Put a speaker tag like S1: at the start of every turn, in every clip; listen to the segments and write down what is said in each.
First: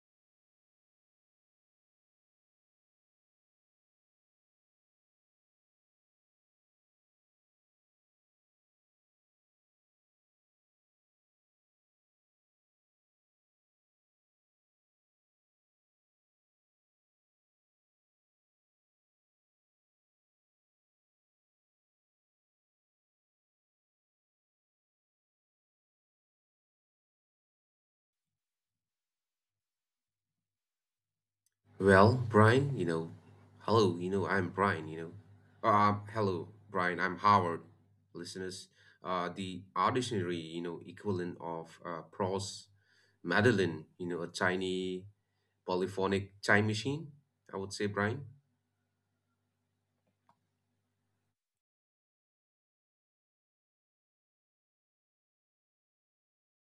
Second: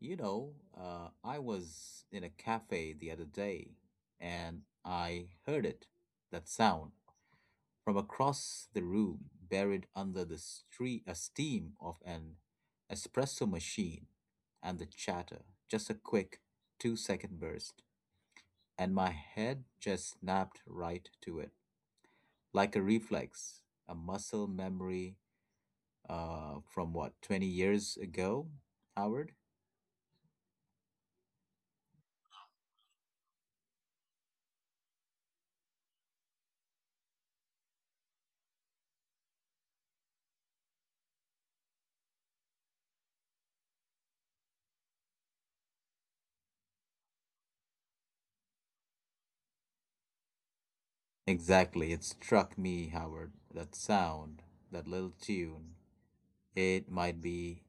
S1: I was in a cafe the other day and I heard it, that sound, from across the room, buried under the steam of an espresso machine and the chatter. Just a quick 2-second burst, and my head just snapped right to it like a reflex, a muscle memory from what, 20 years ago, Howard?
S2: Well, Brian, hello, I'm Brian. Hello, Brian, I'm Howard. Listeners, the ordinary, equivalent of Pro's Madeline, a tiny polyphonic time machine, I would say, Brian.
S1: Exactly. It struck me, Howard, that sound, that little tune. It might be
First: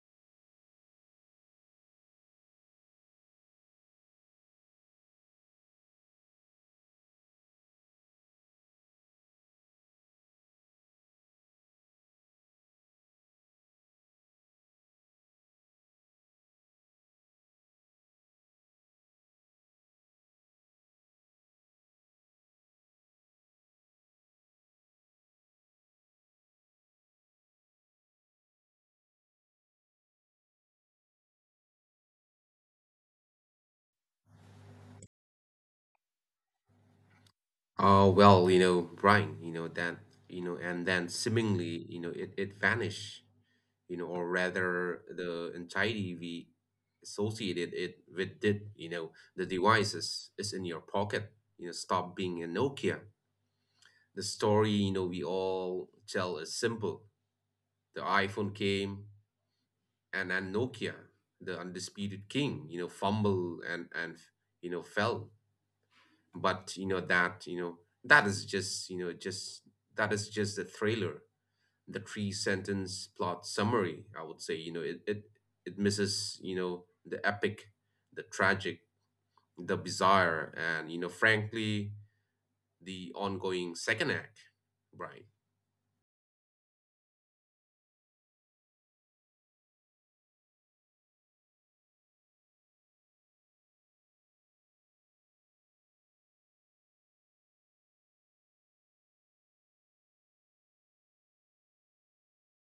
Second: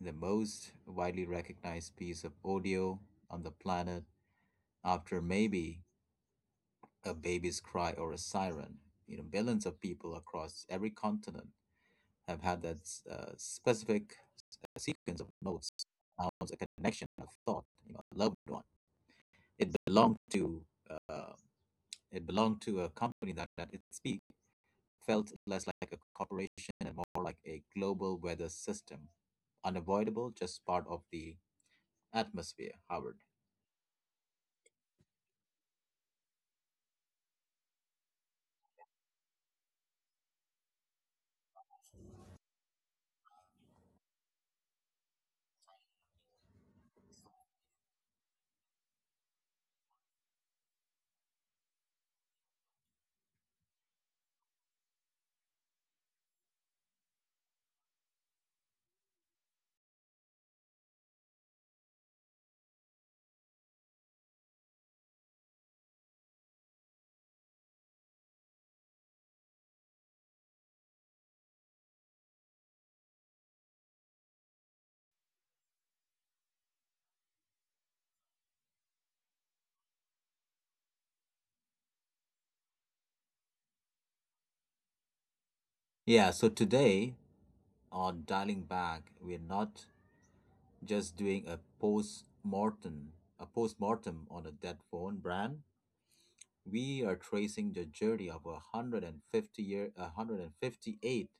S1: the most widely recognized piece of audio on the planet after maybe a baby's cry or a siren. Billions of people across every continent have had that specific sequence of notes, sounds, a connection, a thought, a loved one. It belonged to uh, it belonged to a company that, that it speaks felt less like a corporation and more like a global weather system. Unavoidable, just part of the atmosphere, Howard.
S2: Well, Brian, and then seemingly, it vanished. Or rather the anxiety we associated it with it. The device is in your pocket. Stop being a Nokia. The story, we all tell is simple. The iPhone came, and then Nokia, the undisputed king, fumble and fell. But, that is just, that is just the thriller, the three sentence plot summary, I would say. It misses, the epic, the tragic, the bizarre, and, frankly, the ongoing second act, Brian.
S1: Yeah, so today on Dialing Back, we're not just doing a post mortem on a dead phone brand. We are tracing the journey of a one hundred and fifty eight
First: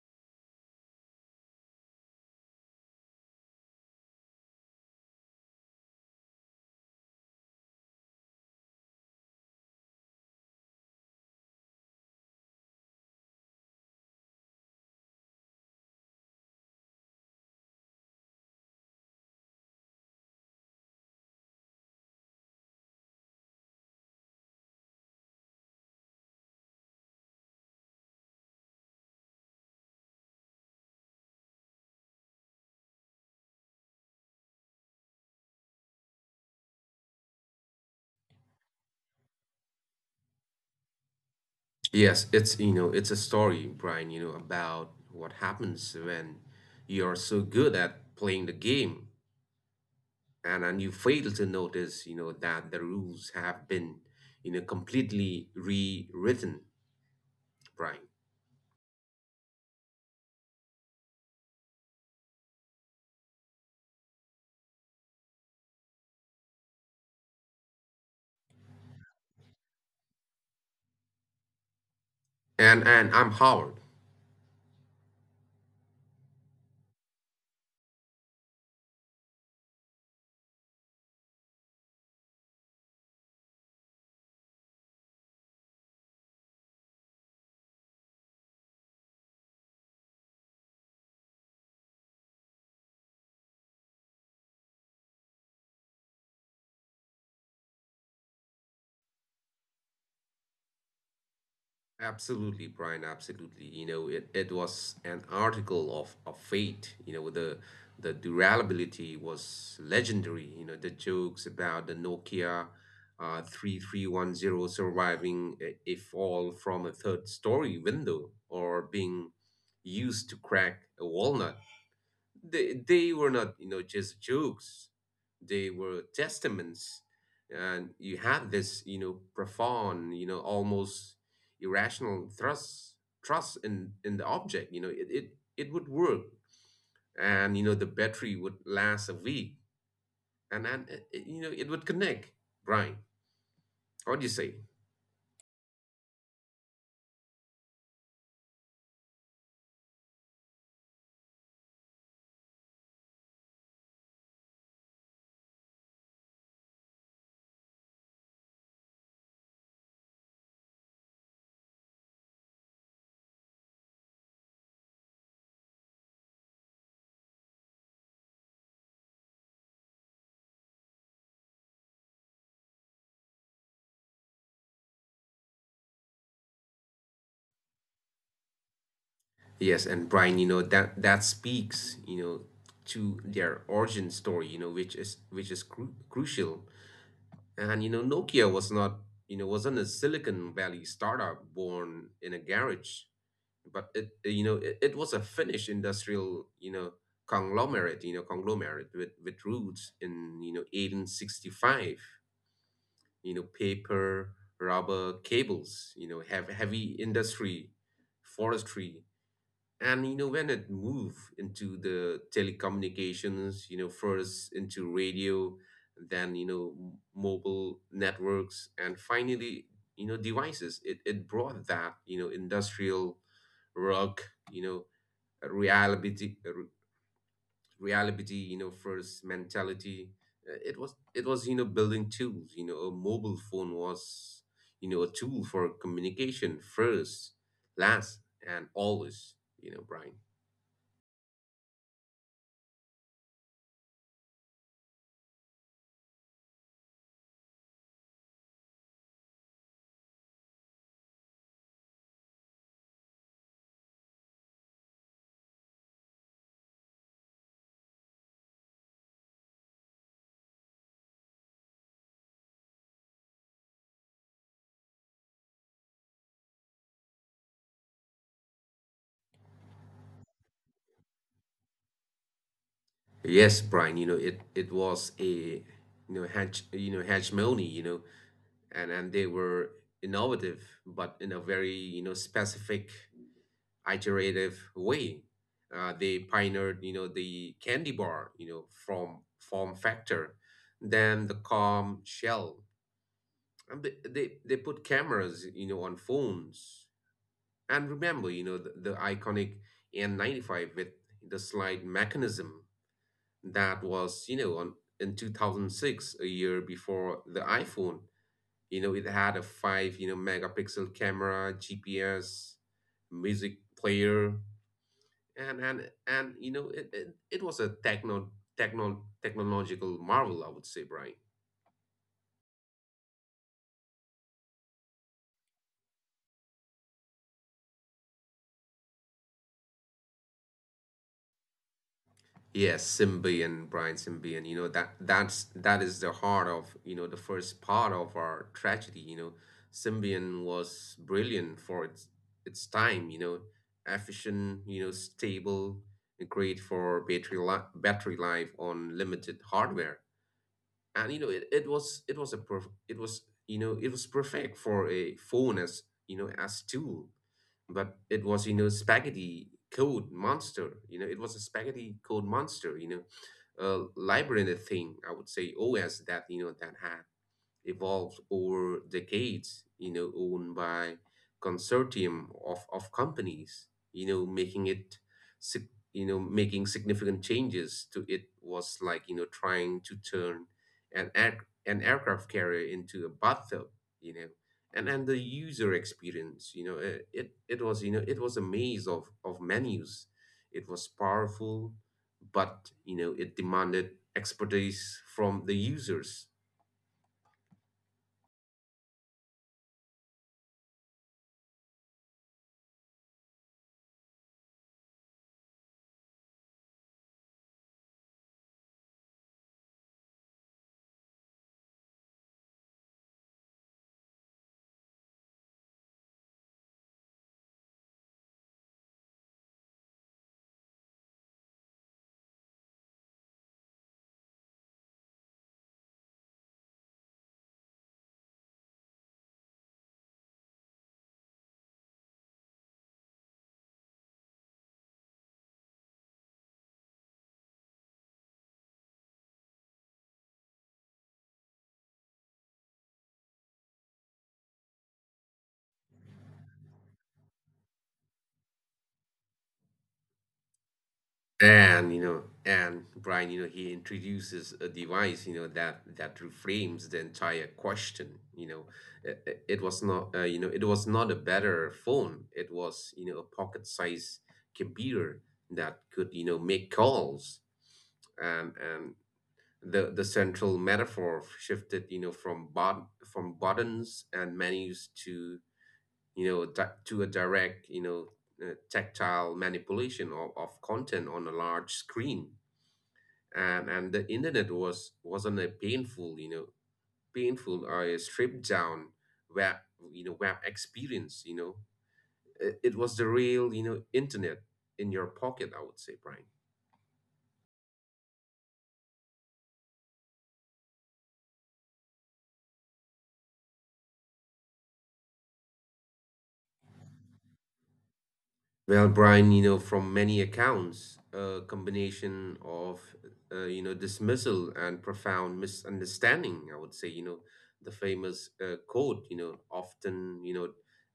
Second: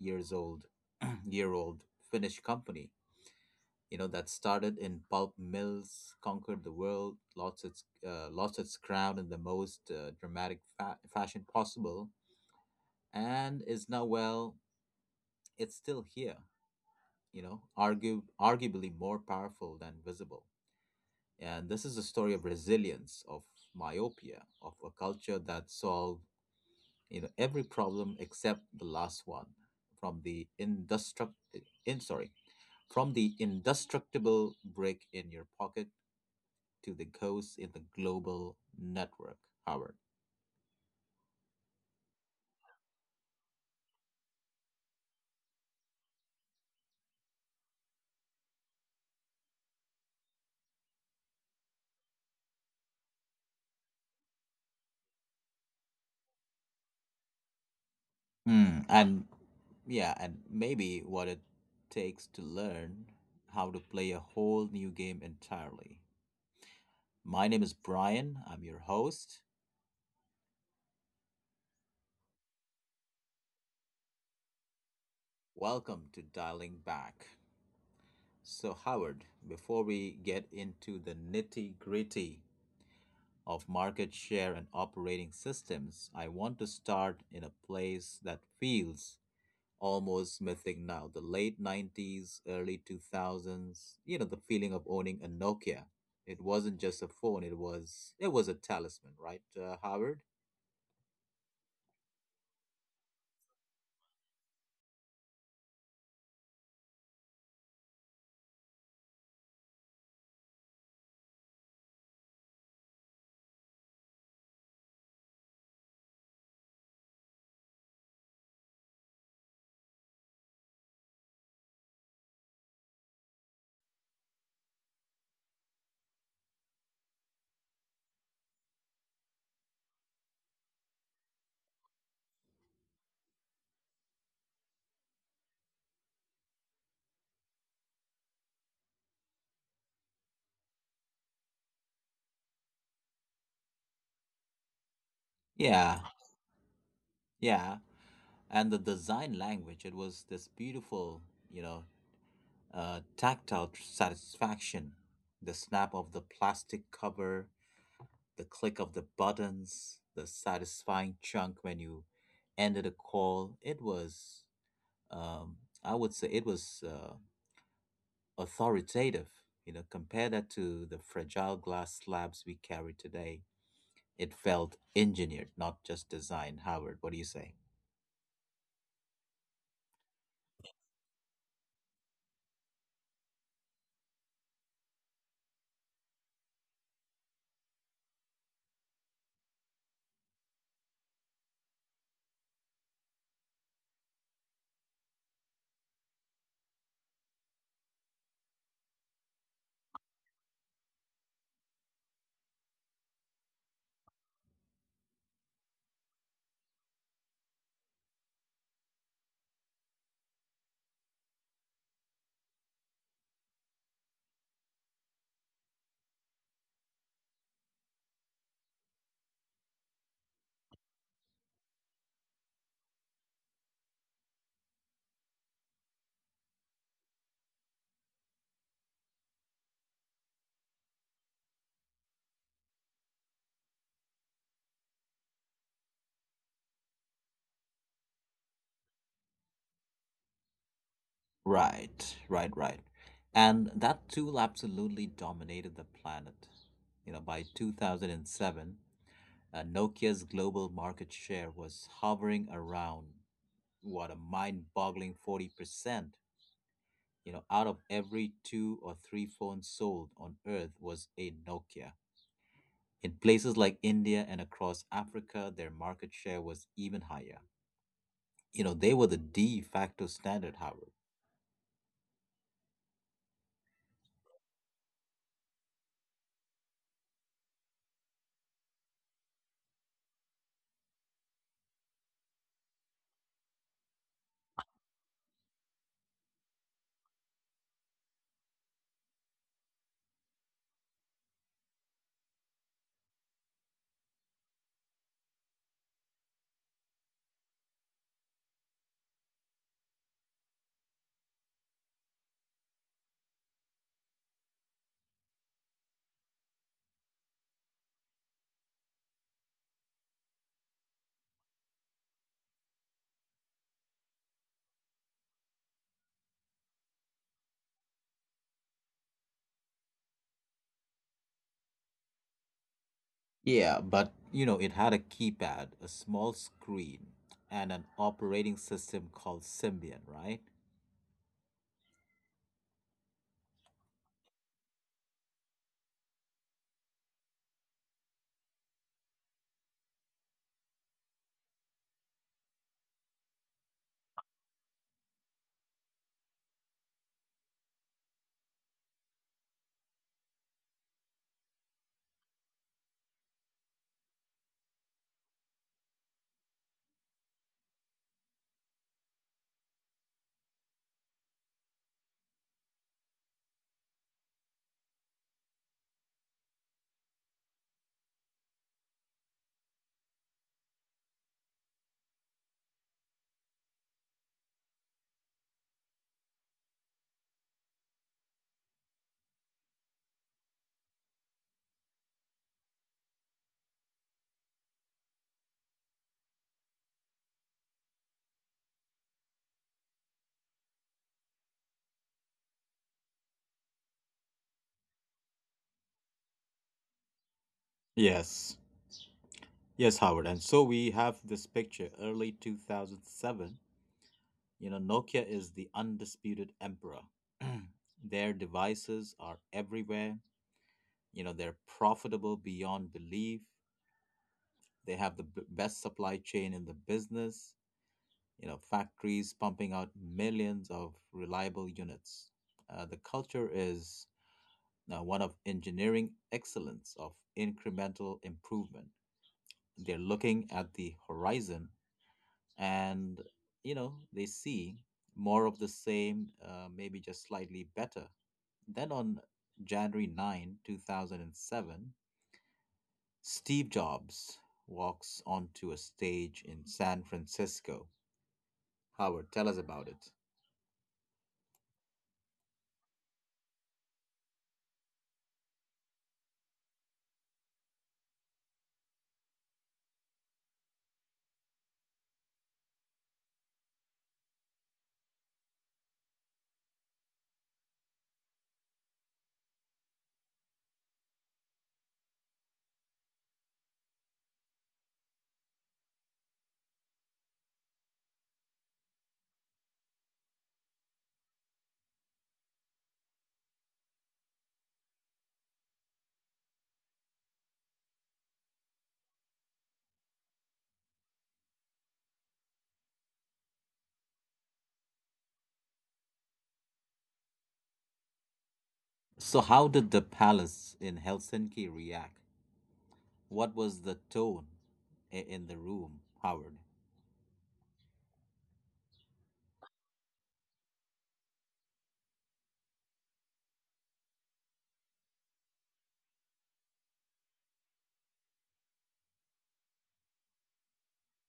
S1: years old year old Finnish company that started in pulp mills, conquered the world, lost its crown in the most dramatic fashion possible, and is now, well, it's still here, argue arguably more powerful than visible. And this is a story of resilience, of myopia, of a culture that solved every problem except the last one, from the indestruct in sorry from the indestructible brick in your pocket, to the ghosts in the global network, Howard.
S2: Yes, it's a story, Brian, about what happens when you're so good at playing the game, and you fail to notice, that the rules have been, completely rewritten, Brian.
S1: And yeah, and maybe what it takes to learn how to play a whole new game entirely. My name is Brian, I'm your host.
S2: And I'm Howard.
S1: Welcome to Dialing Back. So, Howard, before we get into the nitty gritty of market share and operating systems, I want to start in a place that feels almost missing now. The late 90s, early 2000s, the feeling of owning a Nokia. It wasn't just a phone, it was a talisman, right, Howard?
S2: Absolutely, Brian, absolutely. It was an article of fate. The durability was legendary. The jokes about the Nokia 3310 surviving a fall from a third story window, or being used to crack a walnut, they were not, just jokes, they were testaments. And you have this, profound, almost irrational trust in the object. It would work, and the battery would last a week, and then it, you know it would connect, Brian. What do you say?
S1: Yeah, yeah. And the design language, it was this beautiful, you know, tactile satisfaction. The snap of the plastic cover, the click of the buttons, the satisfying chunk when you ended a call. It was, um, I would say, it was authoritative. Compare that to the fragile glass slabs we carry today. It felt engineered, not just designed. Howard, what do you say?
S2: Yes. And, Brian, that speaks, to their origin story, which is crucial. And, Nokia was not, wasn't a Silicon Valley startup born in a garage, but it was a Finnish industrial, conglomerate with roots in, 1865, paper, rubber, cables, have heavy industry, forestry, and when it moved into the telecommunications, first into radio, then, mobile networks, and finally, devices. It brought that, industrial rock, you know reality, reality, first mentality. It was building tools. A mobile phone was, a tool for communication: first, last, and always, Brian.
S1: Right, right, right. And that tool absolutely dominated the planet. By 2007, Nokia's global market share was hovering around, what, a mind-boggling 40%. Out of every two or three phones sold on Earth was a Nokia. In places like India and across Africa, their market share was even higher. They were the de facto standard, Howard.
S2: Yes, Brian, it was a, hegemony, and they were innovative, but in a very, specific, iterative way. They pioneered, the candy bar, you know, from form factor, then the calm shell, and they put cameras, on phones, and remember, the iconic N95, with the slide mechanism that was, in 2006, a year before the iPhone. It had a 5, megapixel camera, GPS, music player, and it was a technological marvel, I would say, Brian.
S1: Yeah, but it had a keypad, a small screen, and an operating system called Symbian, right?
S2: Yes, Symbian, Brian. Symbian. That is the heart of, the first part of our tragedy. Symbian was brilliant for its time. Efficient, stable, great for battery life on limited hardware. And, you know, it was it was perfect for a phone, as you know as tool. But it was, spaghetti code monster. It was a spaghetti code monster, a labyrinth thing, I would say, always, that you know that had evolved over decades, owned by consortium of companies, you know, making it, sig- you know, making significant changes to it, was like, trying to turn an aircraft carrier into a bathtub, you know, and the user experience, it was a maze of menus. It was powerful, but, it demanded expertise from the users.
S1: Yes. Yes, Howard. And so we have this picture early 2007. Nokia is the undisputed emperor. Their devices are everywhere. They're profitable beyond belief. They have the best supply chain in the business, factories pumping out millions of reliable units. The culture is one of engineering excellence, of incremental improvement. They're looking at the horizon and, they see more of the same, maybe just slightly better. Then on January 9, 2007, Steve Jobs walks onto a stage in San Francisco. Howard, tell us about it.
S2: And, Brian, he introduces a device, that reframes the entire question. It was not, it was not a better phone. It was, a pocket-sized computer that could, make calls. And the central metaphor shifted, from buttons and menus to, to a direct, tactile manipulation of content on a large screen, and the internet wasn't a painful, painful or a stripped down, web web experience. It was the real, internet in your pocket, I would say, Brian.
S1: So, how did the palace in Helsinki react? What was the tone in the room, Howard?
S2: Well, Brian, from many accounts, a combination of, dismissal and profound misunderstanding, I would say, the famous, quote, often,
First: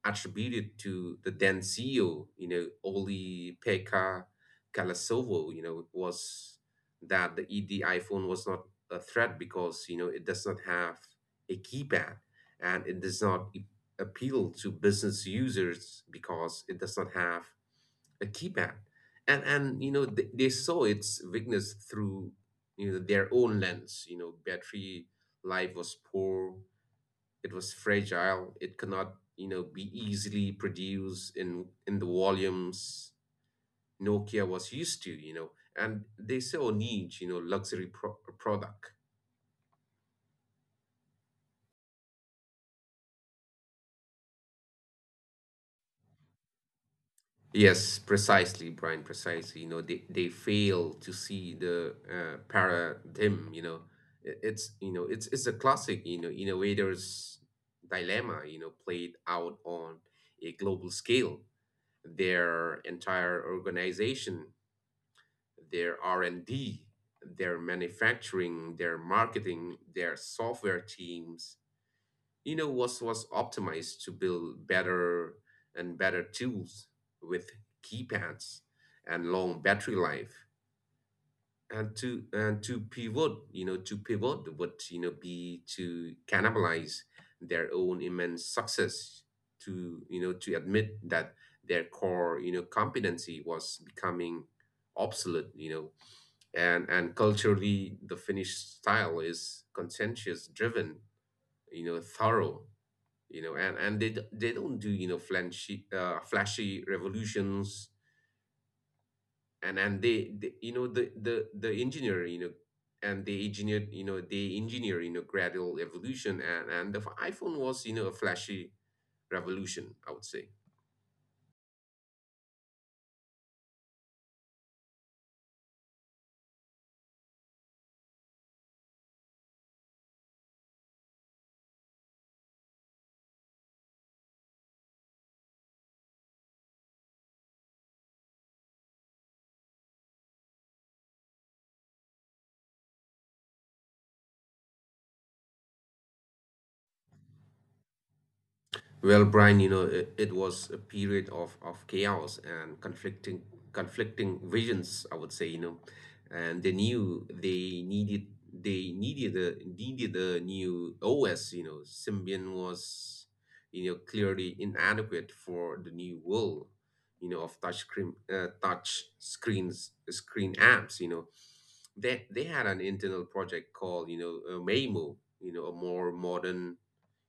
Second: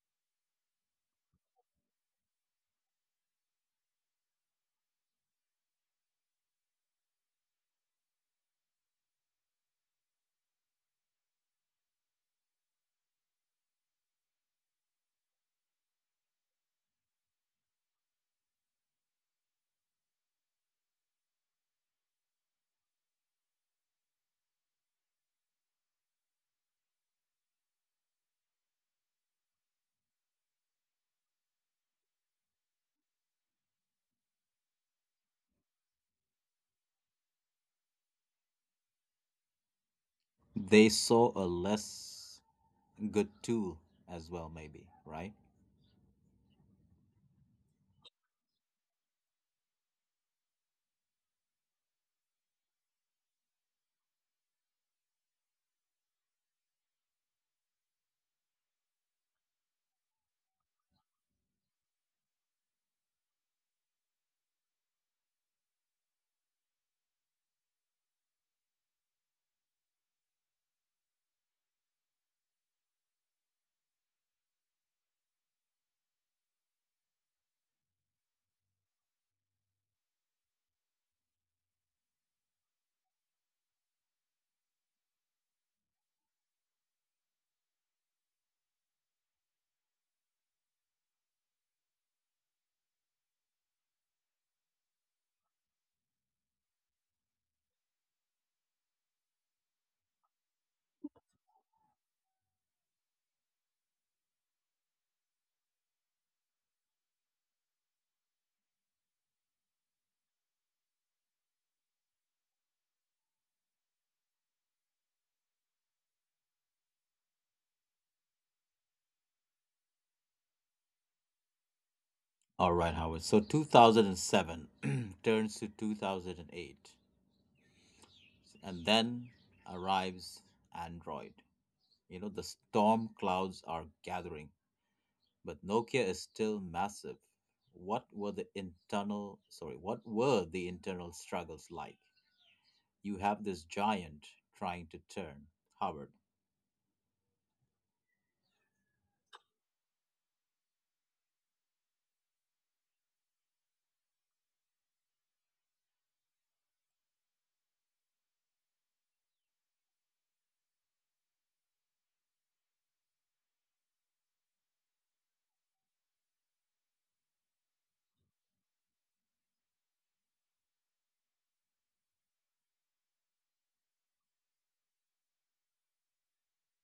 S2: attributed to the then CEO, Oli Pekka Kalasovo, was that the ED iPhone was not a threat because, it does not have a keypad, and it does not, appeal to business users, because it does not have a keypad. And they saw its weakness through, their own lens. Battery life was poor. It was fragile, it cannot, be easily produced in the volumes Nokia was used to. And they saw a need, luxury product.
S1: They saw a less good tool as well, maybe, right?
S2: Yes, precisely, Brian, precisely. They fail to see the, paradigm. It's a classic, innovators dilemma, played out on a global scale. Their entire organization, their R&D, their manufacturing, their marketing, their software teams, was optimized to build better and better tools with keypads and long battery life, and to pivot would, be to cannibalize their own immense success, to you know to admit that their core, competency was becoming obsolete. And culturally the Finnish style is conscientious driven, thorough. And they don't do, flashy revolutions. And they they engineered you know they engineer you know gradual evolution. And the iPhone was, a flashy revolution, I would say.
S1: All right, Howard. So 2007 turns to 2008, and then arrives Android. The storm clouds are gathering. But Nokia is still massive. What were the internal struggles like? You have this giant trying to turn, Howard.
S2: Well, Brian, it was a period of chaos and conflicting visions, I would say, and they knew they needed a new OS, Symbian was, clearly inadequate for the new world, of touch screen apps, They had an internal project called, Waymo, a more modern,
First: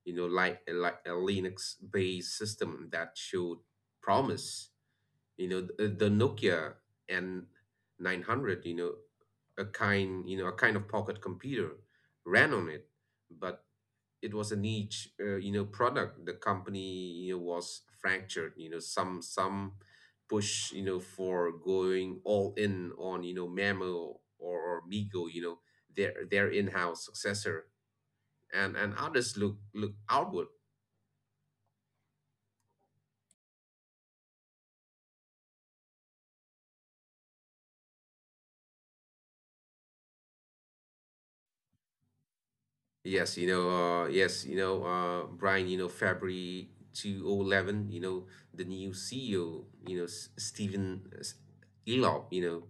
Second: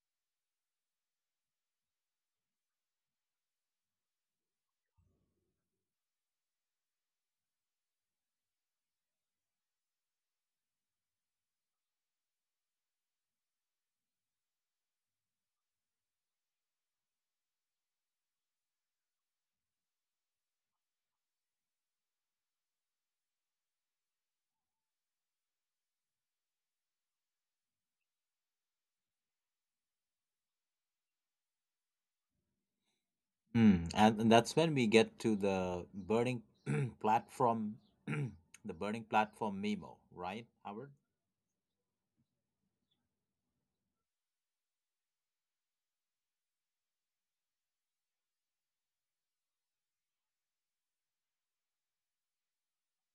S2: like a Linux-based system that showed promise. The Nokia N 900, a kind you know a kind of pocket computer, ran on it, but it was a niche, product. The company, was fractured. Some push, for going all in on, Mamo or Migo. Their in-house successor, and others look outward.
S1: And that's when we get to the burning platform, the burning platform memo, right, Howard?
S2: Yes, yes, Brian, February 2011, the new CEO, Stephen, Elop,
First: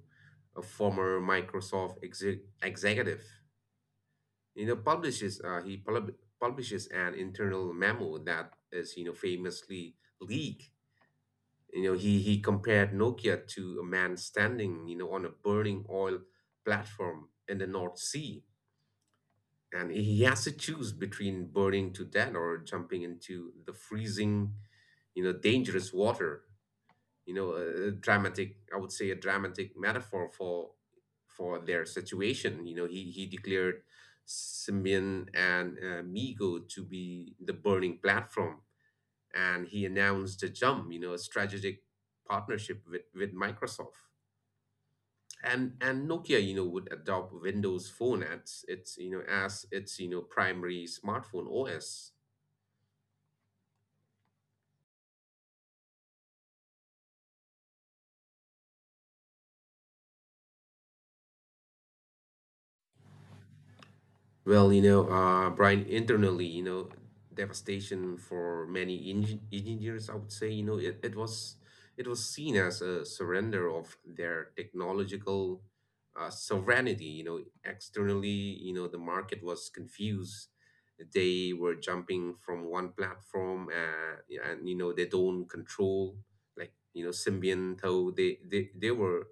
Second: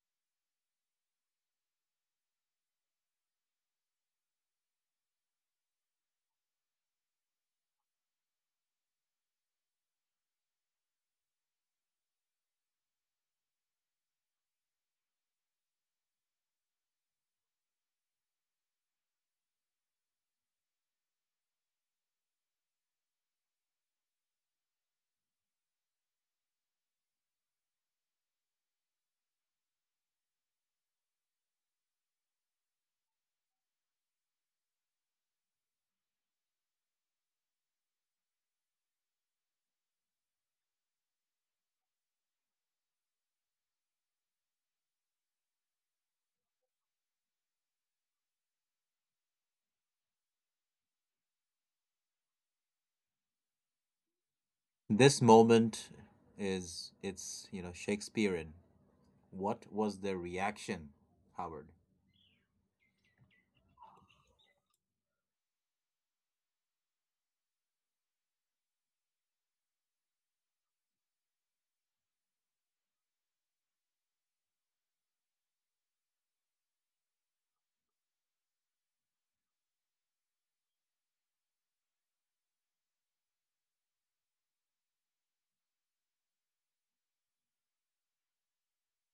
S2: a former Microsoft executive, publishes he pub publishes an internal memo that is, famously leaked. He compared Nokia to a man standing, on a burning oil platform in the North Sea, and he has to choose between burning to death or jumping into the freezing, dangerous water. A dramatic, I would say, a dramatic metaphor for their situation. He declared Simeon and, Migo to be the burning platform, and he announced a jump, a strategic partnership with Microsoft, and Nokia, would adopt Windows Phone as its primary smartphone OS.
S1: This moment is it's you know Shakespearean. What was the reaction, Howard?
S2: Well, Brian, internally, devastation for many, engineers, I would say, it was seen as a surrender of their technological, sovereignty. Externally, the market was confused. They were jumping from one platform, and they don't control like Symbian, though they were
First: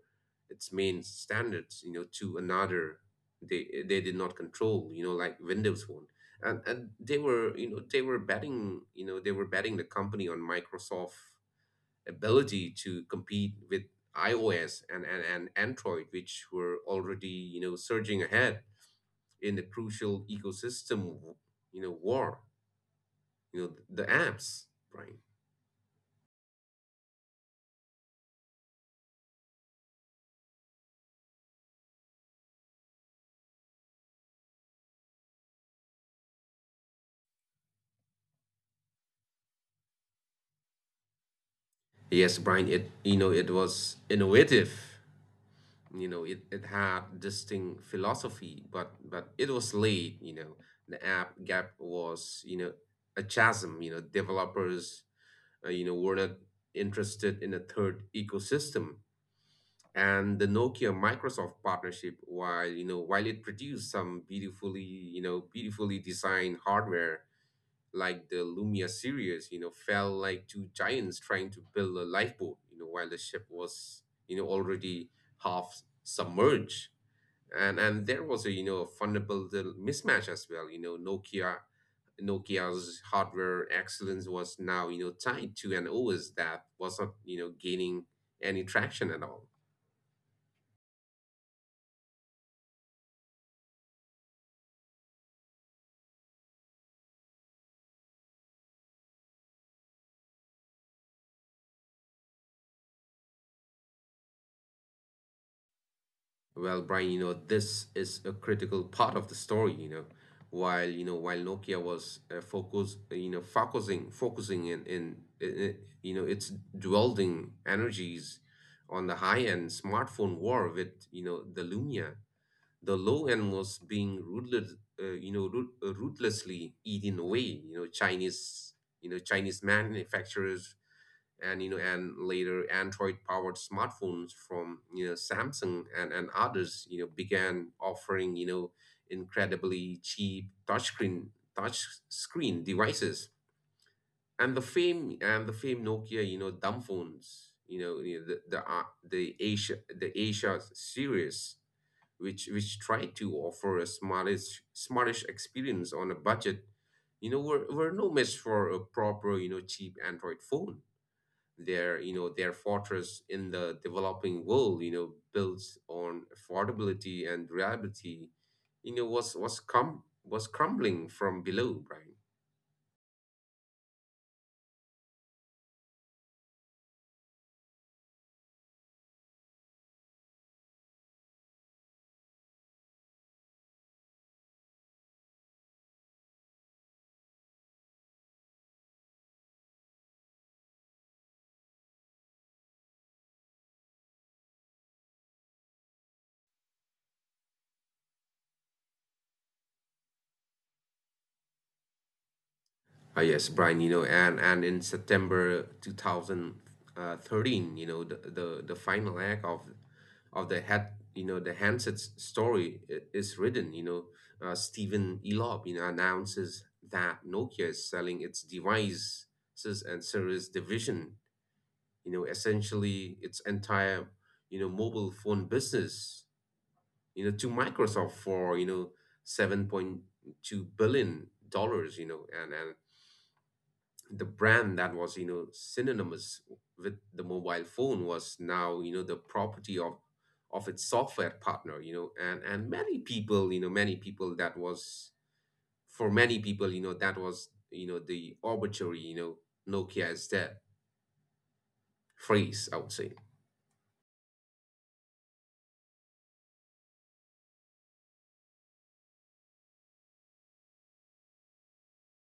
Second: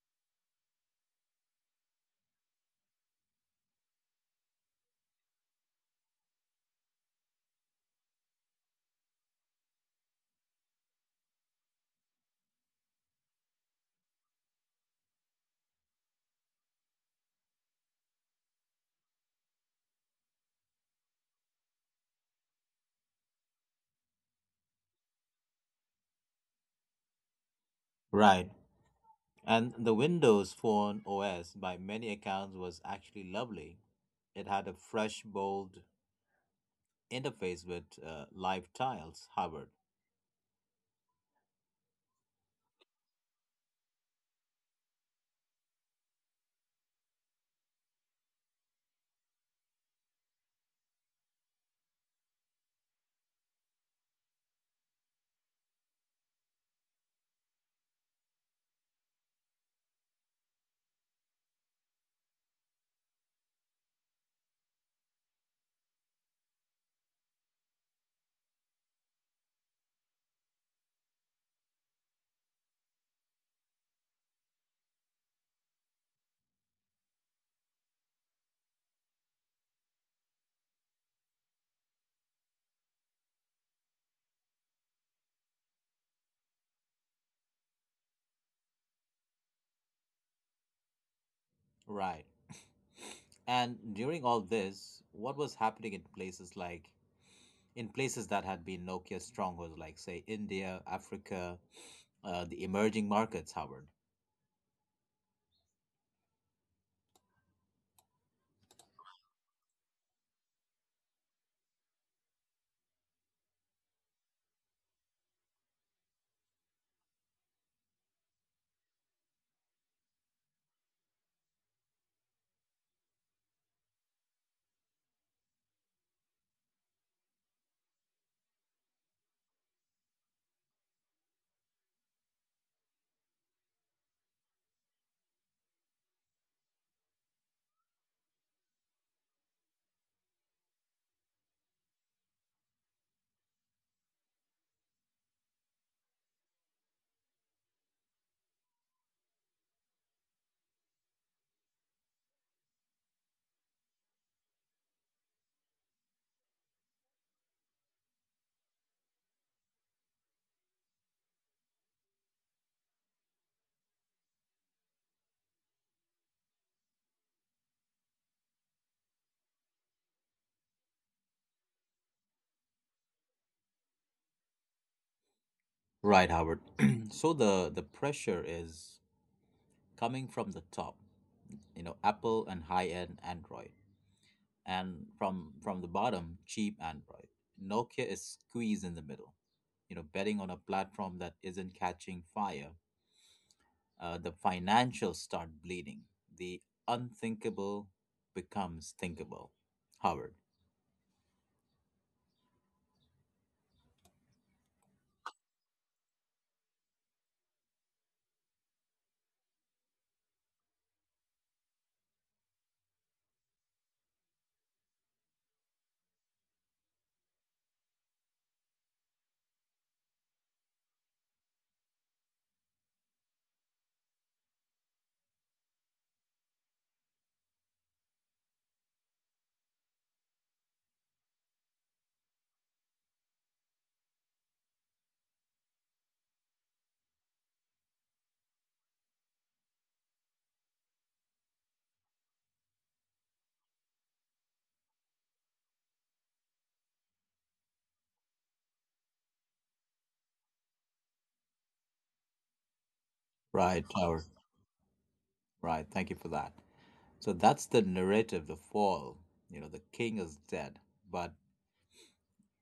S2: its main standards, you know, to another. They did not control, you know, like Windows Phone. And they were, you know, they were betting, you know, they were betting the company on Microsoft ability to compete with iOS and Android, which were already, you know, surging ahead in the crucial ecosystem, you know, war, you know, the apps, Brian.
S1: Right. And the Windows Phone OS, by many accounts, was actually lovely. It had a fresh, bold interface with live tiles hovered.
S2: Yes, Brian, it, you know, it was innovative, you know, it had distinct philosophy, but it was late, you know. The app gap was, you know, a chasm, you know. Developers, you know, were not interested in a third ecosystem. And the Nokia Microsoft partnership, while you know, while it produced some beautifully, you know, beautifully designed hardware like the Lumia series, you know, felt like two giants trying to build a lifeboat, you know, while the ship was, you know, already half submerged. And there was a, you know, a fundamental mismatch as well, you know. Nokia's hardware excellence was now, you know, tied to an OS that was not, you know, gaining any traction at all.
S1: Right. And during all this, what was happening in places that had been Nokia strongholds, like say India, Africa, the emerging markets, Howard.
S2: Well, Brian, you know, this is a critical part of the story, you know. While Nokia was focused you know focusing focusing in you know, its dwelling energies on the high-end smartphone war with, you know, the Lumia, the low animals being ruthless, ruthlessly eaten away. You know, Chinese manufacturers and, you know, and later Android-powered smartphones from, you know, Samsung and others, you know, began offering, you know, incredibly cheap touch screen devices. And the fame Nokia, you know, dumb phones. You know, the Asia series, which try to offer a smartish experience on a budget, you know, were no match for a proper, you know, cheap Android phone. Their, you know, their fortress in the developing world, you know, built on affordability and reliability, you know, was crumbling from below, right.
S1: Right, Howard. So the pressure is coming from the top. Apple and high end Android. And from the bottom, cheap Android. Nokia is squeezed in the middle, betting on a platform that isn't catching fire. The financials start bleeding. The unthinkable becomes thinkable, Howard.
S2: Yes, Brian, you know, and in September 2013, you know, the final act of the head, you know, the Hanset's story is written. You know, Stephen Elop, you know, announces that Nokia is selling its devices and service division, you know, essentially its entire, you know, mobile phone business, you know, to Microsoft for, you know, 7.2 billion dollars, you know, and the brand that was, you know, synonymous with the mobile phone was now, you know, the property of its software partner, you know. And many people that was for many people you know, that was, you know, the arbitrary, you know, Nokia is dead phrase, I would say.
S1: Right, Howard. Right, thank you for that. So that's the narrative, the fall. The king is dead. But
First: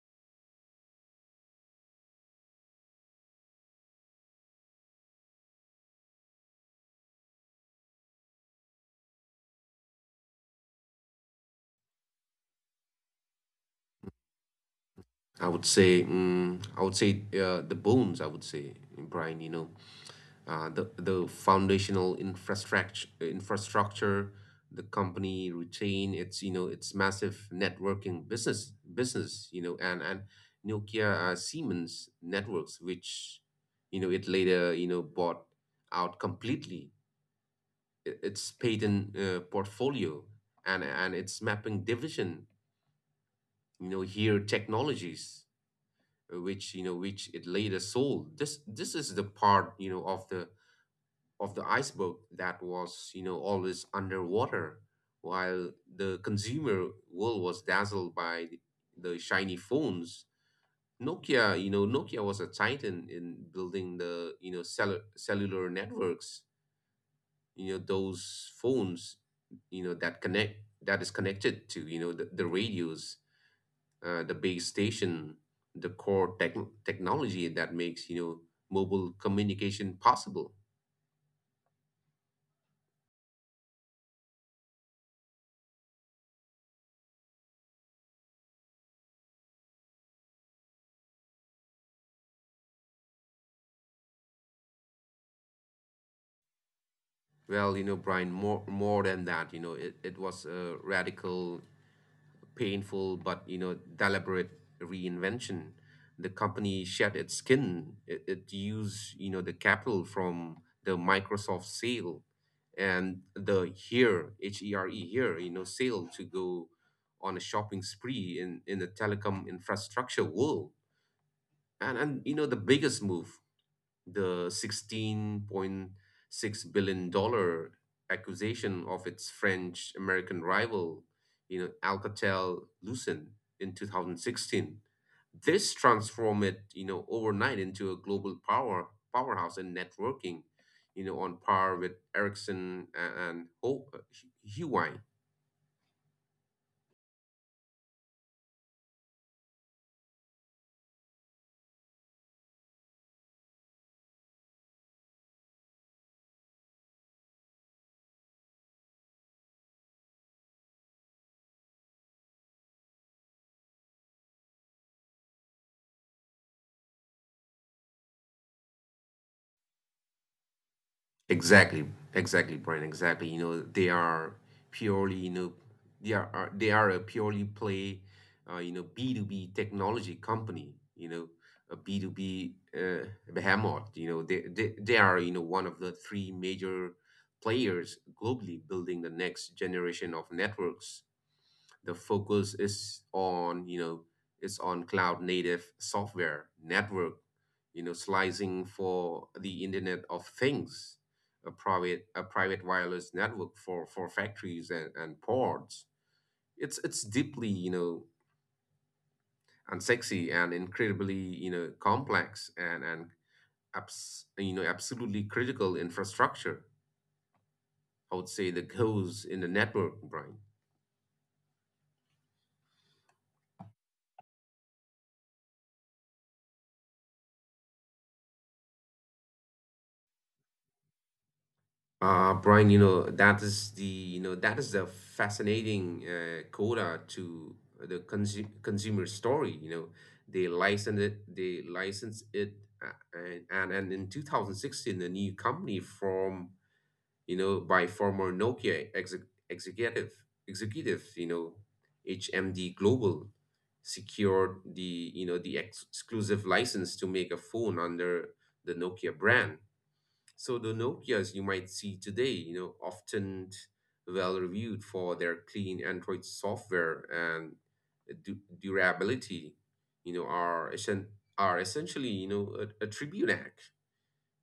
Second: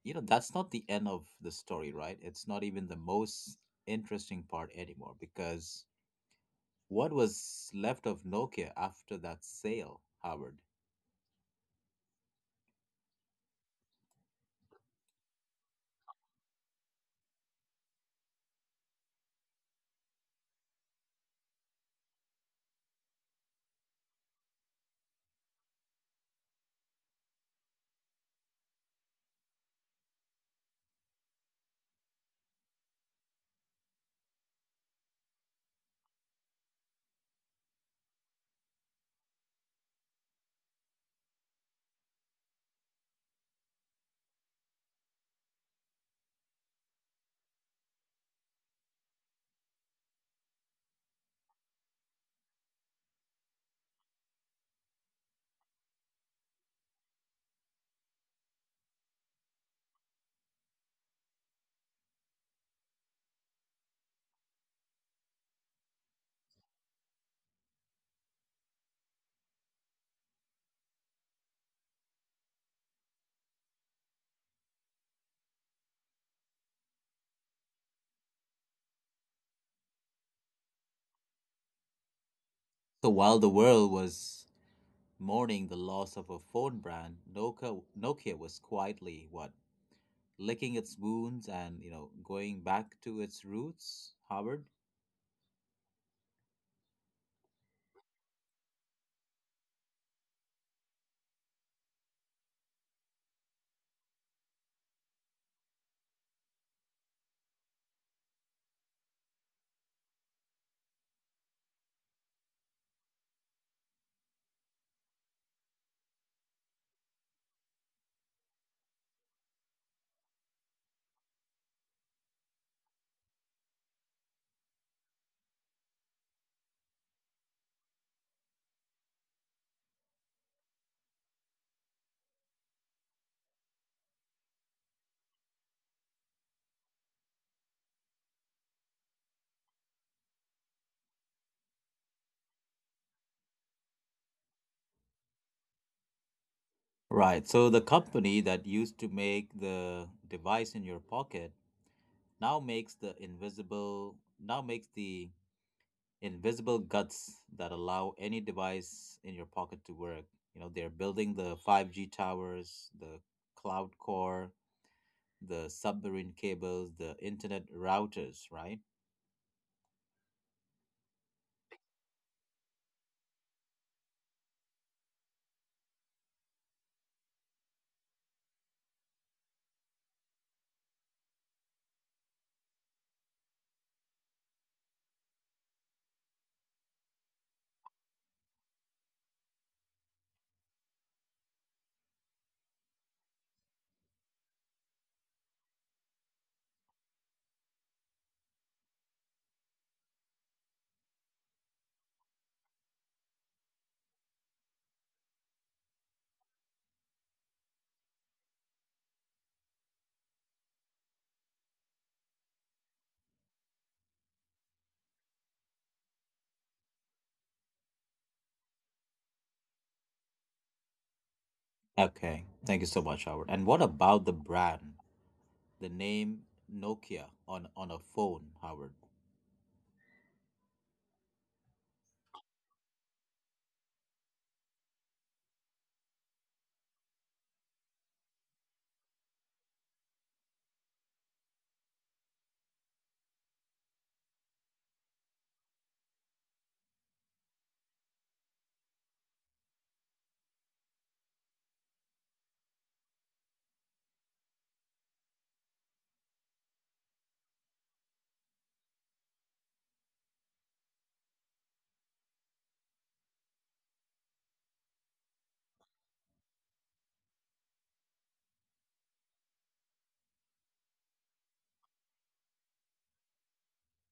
S1: that's not the end of the story, right? It's not even the most interesting part anymore, because what was left of Nokia after that sale, Howard?
S2: I would say, the bones, I would say, Brian. You know, the foundational infrastructure, the company retain its, you know, its massive networking business, you know, and Nokia, Siemens networks, which, you know, it later, you know, bought out completely. Its patent, portfolio and its mapping division, you know, Here Technologies, which you know, which it later sold. This is the part, you know, of the iceberg that was, you know, always underwater, while the consumer world was dazzled by the shiny phones. Nokia, you know, Nokia was a titan in building the, you know, cellular networks. You know, those phones, you know, that connect that is connected to, you know, the radios, the base station, the technology that makes, you know, mobile communication possible.
S1: So while the world was mourning the loss of a phone brand, Nokia was quietly, what, licking its wounds and going back to its roots, Howard.
S2: Well, you know, Brian, more than that, you know, it was a radical, painful, but you know, deliberate reinvention. The company shed its skin. It used, you know, the capital from the Microsoft sale and the here, HERE, here, you know, sale to go on a shopping spree in the telecom infrastructure world. And you know, the biggest move, the 16.6 billion dollar acquisition of its French American rival, you know, Alcatel-Lucent in 2016. This transformed it, you know, overnight into a global powerhouse in networking, you know, on par with Ericsson and Huawei.
S1: Right. So the company that used to make the device in your pocket now makes the invisible guts that allow any device in your pocket to work. They're building the 5G towers, the cloud core, the submarine cables, the internet routers, right?
S2: Exactly, exactly, Brian. Exactly. You know, they are purely, you know, they are a purely play, you know, B2B technology company, you know, a B2B, uh, behemoth. You know, they are, you know, one of the three major players globally building the next generation of networks. The focus is on, you know, it's on cloud native software network, you know, slicing for the internet of things, a private wireless network for factories and ports. It's deeply, you know, unsexy and incredibly, you know, complex and you know, absolutely critical infrastructure, I would say, the goes in the network, right.
S1: Okay. Thank you so much, Howard. And what about the brand? The name Nokia on a phone, Howard?
S2: Brian, you know, that is the, you know, that is the fascinating coda to the consumer story. You know, they licensed it, and in 2016, a new company from, you know, by former Nokia executive executive, you know, HMD Global secured the, you know, the ex exclusive license to make a phone under the Nokia brand. So the Nokias you might see today, you know, often well reviewed for their clean Android software and durability, you know, are essentially, you know, a tribute act,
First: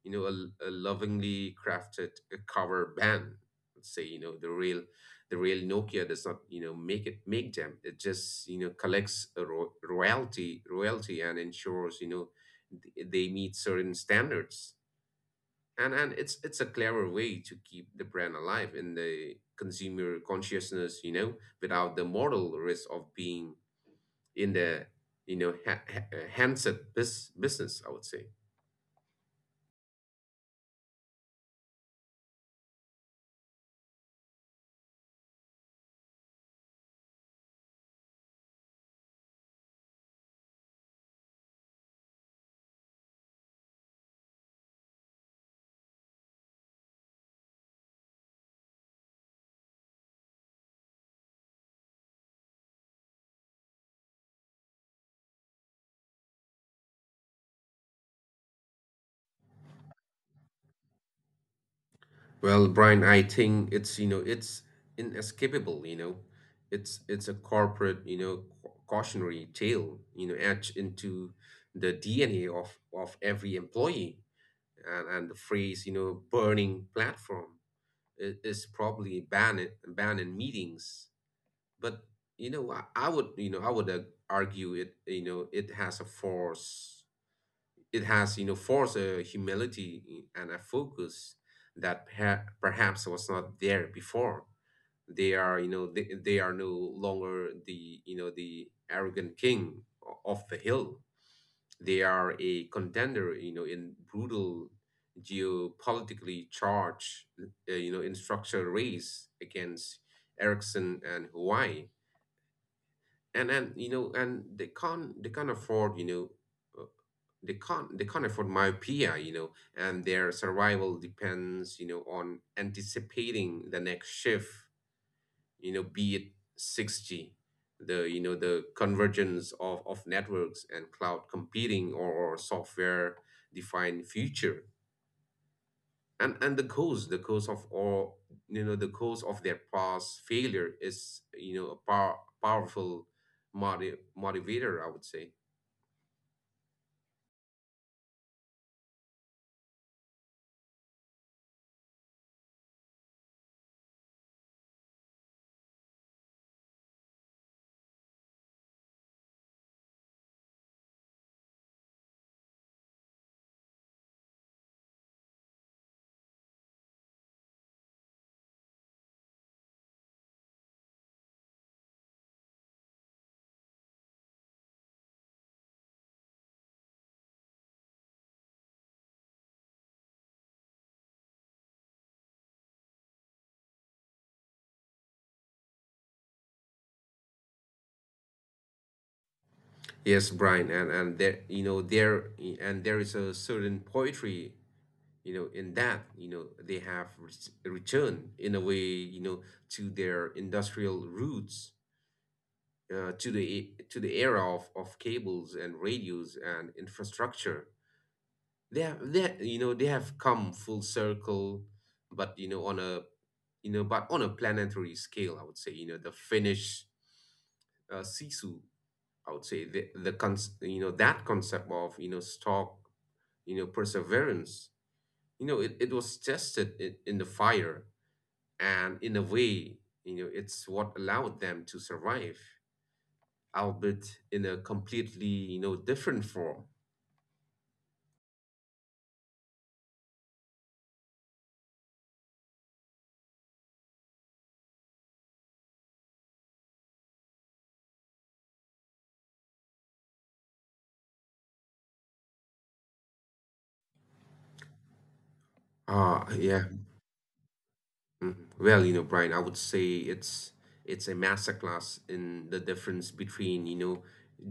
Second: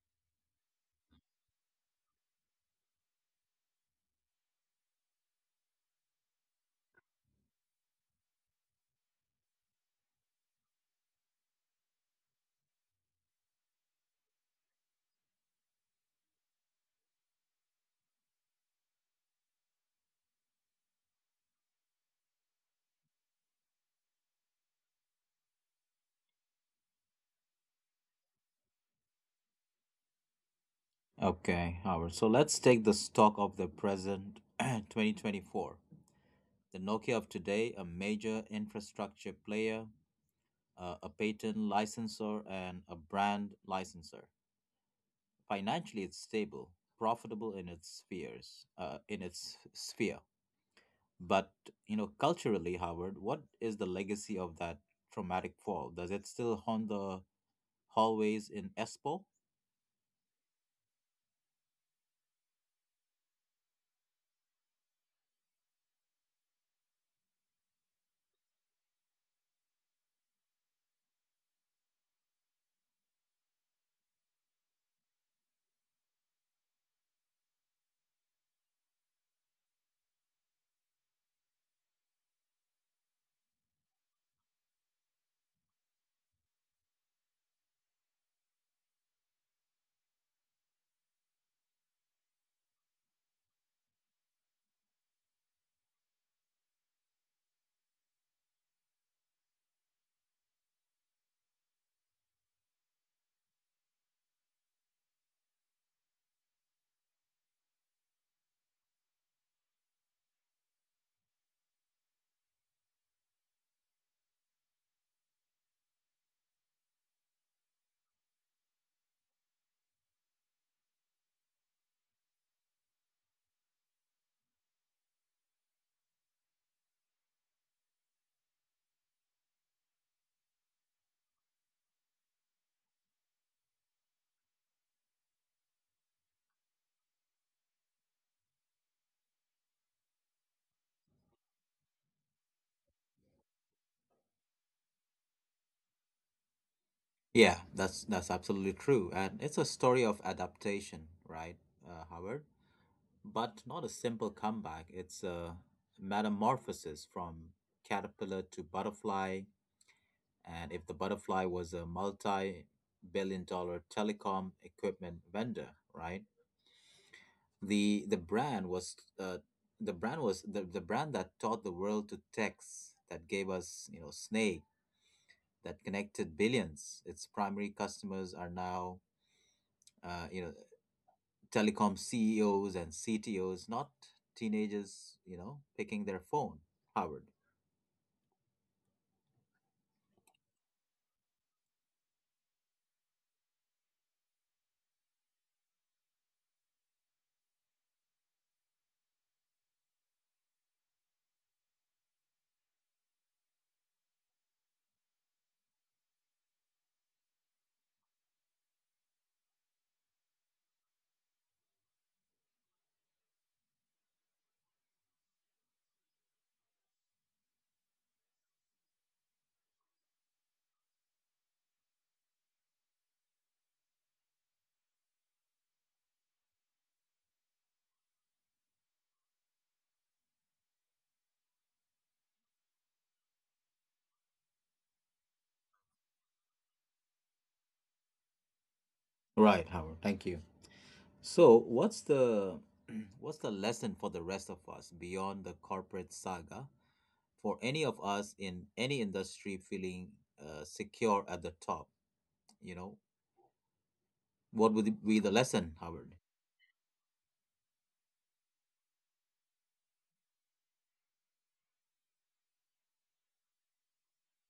S2: you know, a lovingly crafted cover band. Let's say, you know, the real Nokia does not, you know, make them. It just, you know, collects a royalty and ensures, you know, they meet certain standards. And it's a clever way to keep the brand alive in the consumer consciousness, you know, without the mortal risk of being in the, you know, handset business, I would say.
S1: Okay, Howard. So let's take the stock of the present 2024. The Nokia of today, a major infrastructure player, a patent licensor, and a brand licensor. Financially, it's stable, profitable in its sphere. But culturally, Howard, what is the legacy of that traumatic fall? Does it still haunt the hallways in Espoo?
S2: Well, Brian, I think it's, you know, it's inescapable, you know. It's a corporate, you know, cautionary tale, you know, etched into the DNA of every employee. And the phrase, you know, burning platform is probably banned in meetings. But, you know, I would, argue it, you know, it has a force. It has, you know, forced a humility and a focus that perhaps was not there before. They are, you know, they are no longer the, you know, the arrogant king of the hill. They are a contender, you know, in brutal geopolitically charged, you know, in structural race against Ericsson and Hawaii. And you know, and they can't afford, you know, uh, they can't afford myopia, you know. And their survival depends, you know, on anticipating the next shift, you know, be it 6G, the, you know, the convergence of networks and cloud computing, or software defined future. And the cause of all you know the cause of their past failure is, you know, a powerful motivator, I would say.
S1: Yeah, that's absolutely true, and it's a story of adaptation, right, Howard? But not a simple comeback. It's a metamorphosis from caterpillar to butterfly. And if the butterfly was a multi billion dollar telecom equipment vendor, right? The brand was the brand was the brand that taught the world to text, that gave us, Snake, that connected billions. Its primary customers are now uh, you know, telecom CEOs and CTOs, not teenagers, picking their phone, Howard.
S2: Yes, Brian, and there and there is a certain poetry, you know, in that, you know, they have returned in a way, you know, to their industrial roots, to the era of cables and radios and infrastructure. They have come full circle, but you know, but on a planetary scale, I would say, you know, the Finnish, sisu, I would say, the cons you know that concept of, you know, stock, you know, perseverance, you know, it was tested in the fire. And in a way, you know, it's what allowed them to survive, albeit in a completely, you know, different form.
S1: Right, Howard. Thank you. So, what's the what's the lesson for the rest of us beyond the corporate saga for any of us in any industry feeling secure at the top? You know, what would be the lesson, Howard?
S2: Ah, yeah. Mhm. Well, you know, Brian, I would say it's a masterclass in the difference between, you know,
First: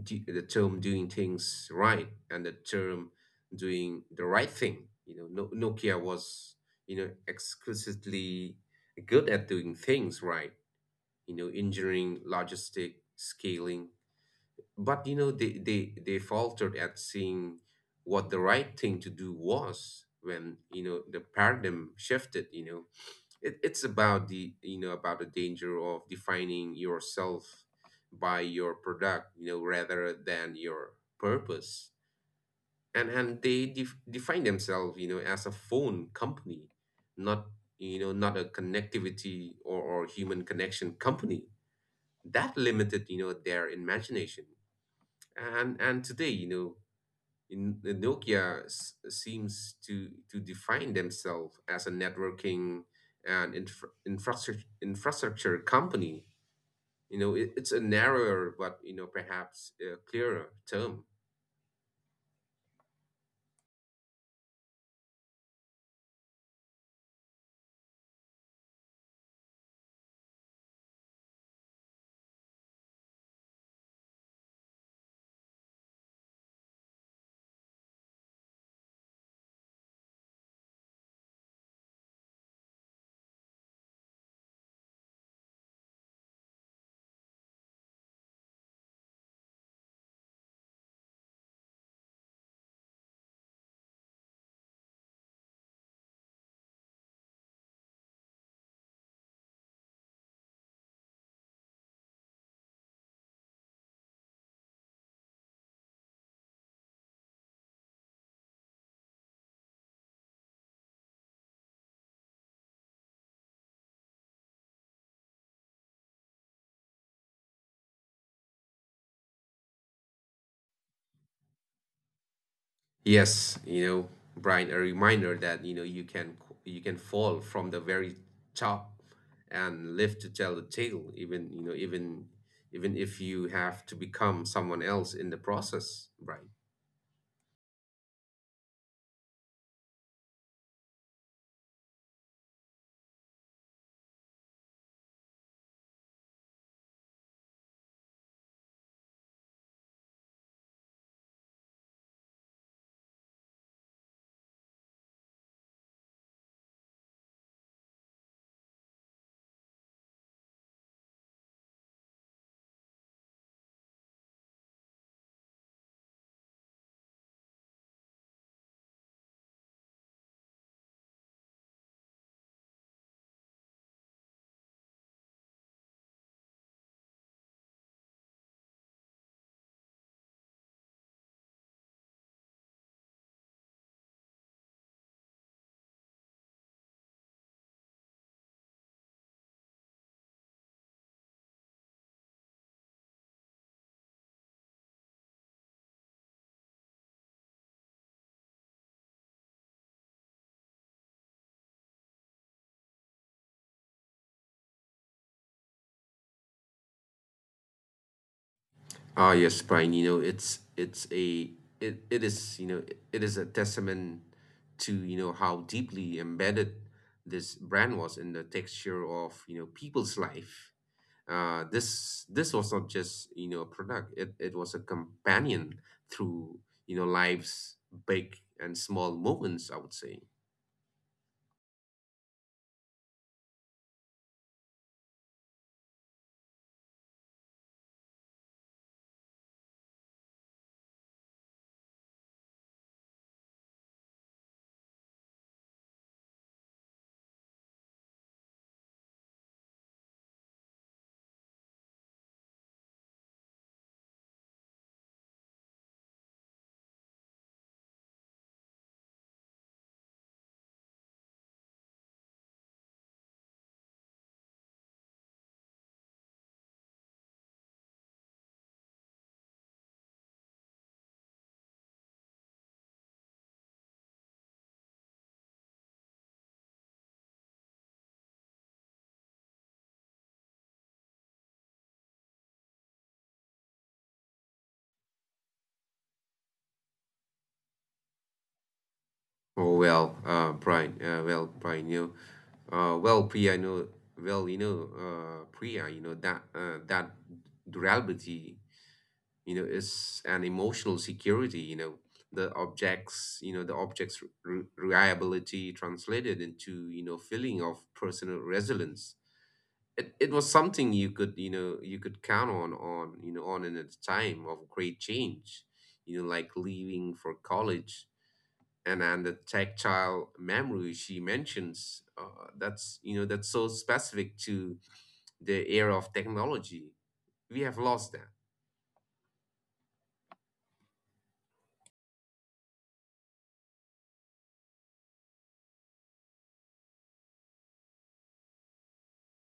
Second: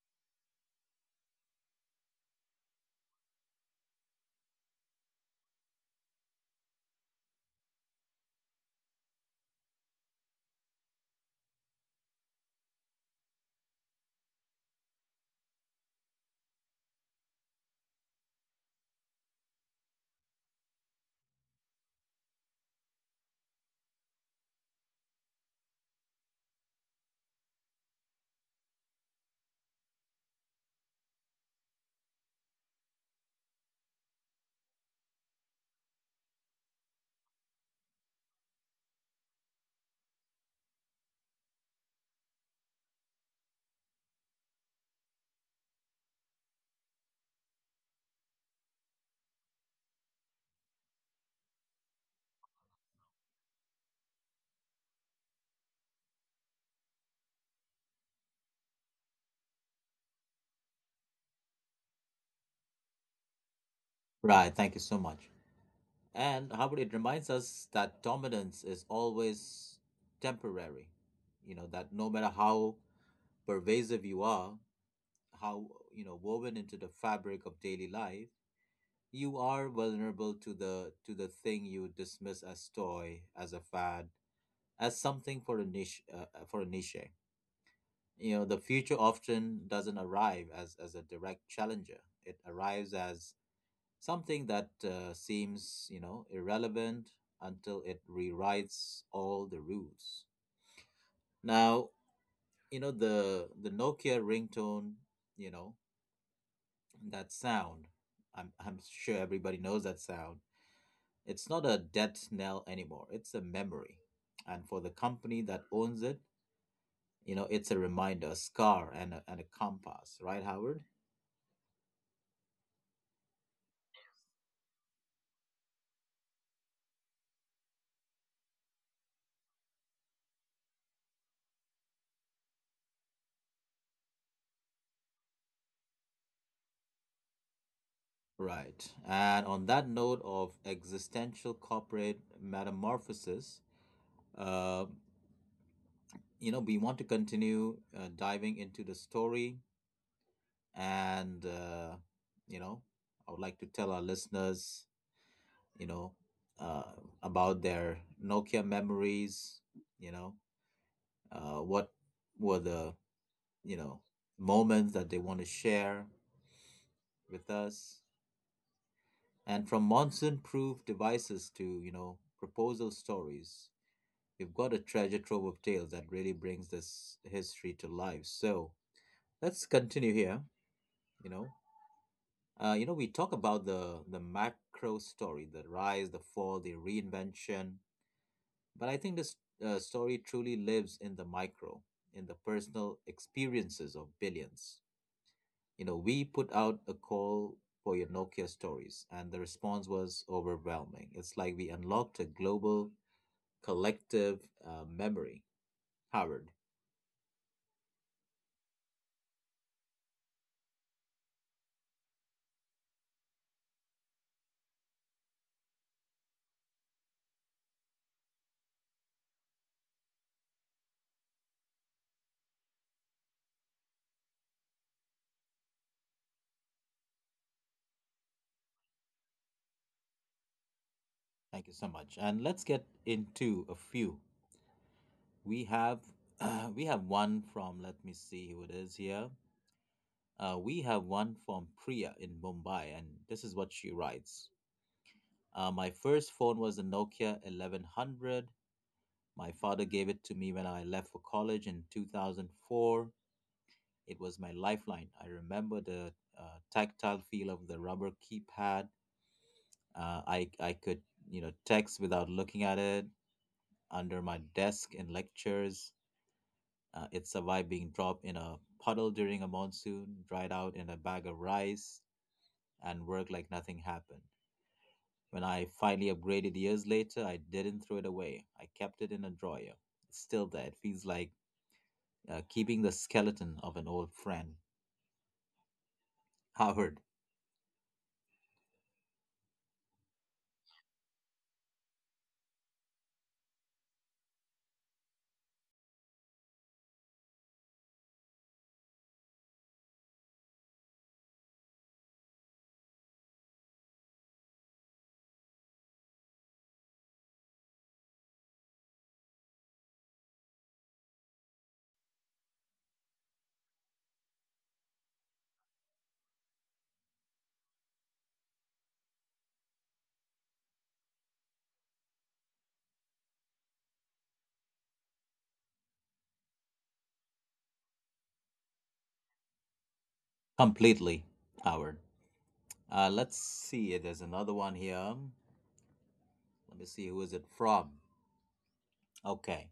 S2: the term doing things right and the term doing the right thing. You know, no, Nokia was, you know, exquisitely good at doing things right. You know, engineering, logistic, scaling, but they faltered at seeing what the right thing to do was when the paradigm shifted. It's about the about the danger of defining yourself by your product, rather than your purpose. Define themselves, as a phone company, not, not a connectivity or human connection company. That limited, their imagination. And today in nokia seems to define themselves as a networking and infrastructure company. It's a narrower, but perhaps a clearer term.
S1: Right, thank you so much. And Howard, it reminds us that dominance is always temporary. That no matter how pervasive you are, how, woven into the fabric of daily life, you are vulnerable to the thing you dismiss as toy, as a fad, as something for a niche. The future often doesn't arrive as a direct challenger. It arrives as something that seems, irrelevant, until it rewrites all the rules. Now, the Nokia ringtone, you know that sound. I'm sure everybody knows that sound. It's not a death knell anymore, it's a memory. And for the company that owns it, it's a reminder, a scar, and and a compass, right, Howard?
S2: Yes, Brian, a reminder that, you can, you can fall from the very top and live to tell the tale. Even, even if you have to become someone else in the process, Brian.
S1: Right. And on that note of existential corporate metamorphosis, uh, we want to continue diving into the story. And, you know, I would like to tell our listeners, you know, uh, about their Nokia memories, you know, what were the you know moments that they want to share with us, and from monsoon proof devices to proposal stories, we've got a treasure trove of tales that really brings this history to life. So let's continue here. you know we talk about the macro story, the rise, the fall, the reinvention. But I think this story truly lives in the micro, in the personal experiences of billions. We put out a call for your Nokia stories, and the response was overwhelming. It's like we unlocked a global collective memory. Howard,
S2: Ah, yes, Brian, you know, it's a it, it is, you know, it is a testament to, how deeply embedded this brand was in the texture of, people's life. This was not just, a product. It was a companion through, life's big and small moments, I would say.
S1: thank you so much. And let's get into a few. We have we have one from, let me see who it is here. We have one from Priya in Mumbai, and this is what she writes. My first phone was a Nokia 1100. My father gave it to me when I left for college in 2004. It was my lifeline. I remember the tactile feel of the rubber keypad. I could text without looking at it under my desk in lectures. It survived being dropped in a puddle during a monsoon, dried out in a bag of rice, and worked like nothing happened. When I finally upgraded years later, I didn't throw it away. I kept it in a drawer. It's still there. It feels like keeping the skeleton of an old friend. Howard,
S2: Oh well, Brian. Well, Brian, you know, well, Priya, you know, well, you know, Priya, that that durability, is an emotional security. You know, the objects, the objects' reliability translated into, feeling of personal resilience. It was something you could, you could count on in a time of great change. You know, like leaving for college. And the tactile memory she mentions, that's, that's so specific to the era of technology. We have lost that.
S1: completely, Howard. Let's see. There's another one here. Let me see. Who is it from? Okay.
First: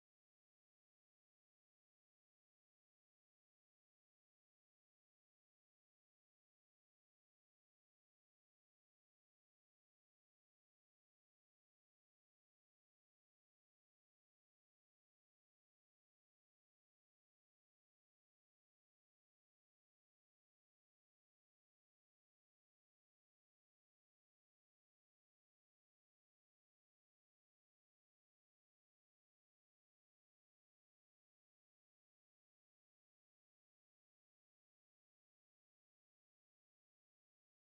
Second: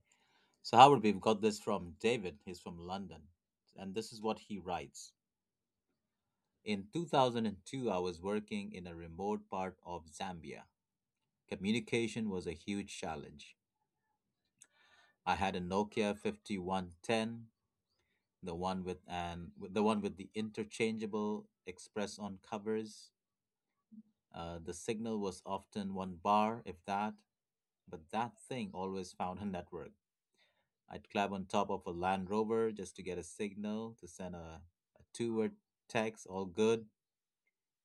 S1: So, Howard, we've got this from David. He's from London. And this is what he writes. In 2002, I was working in a remote part of Zambia. Communication was a huge challenge. I had a Nokia 5110, the one with the interchangeable express on covers. The signal was often one bar, if that, but that thing always found a network. I'd climb on top of a Land Rover just to get a signal to send a two word text, all good.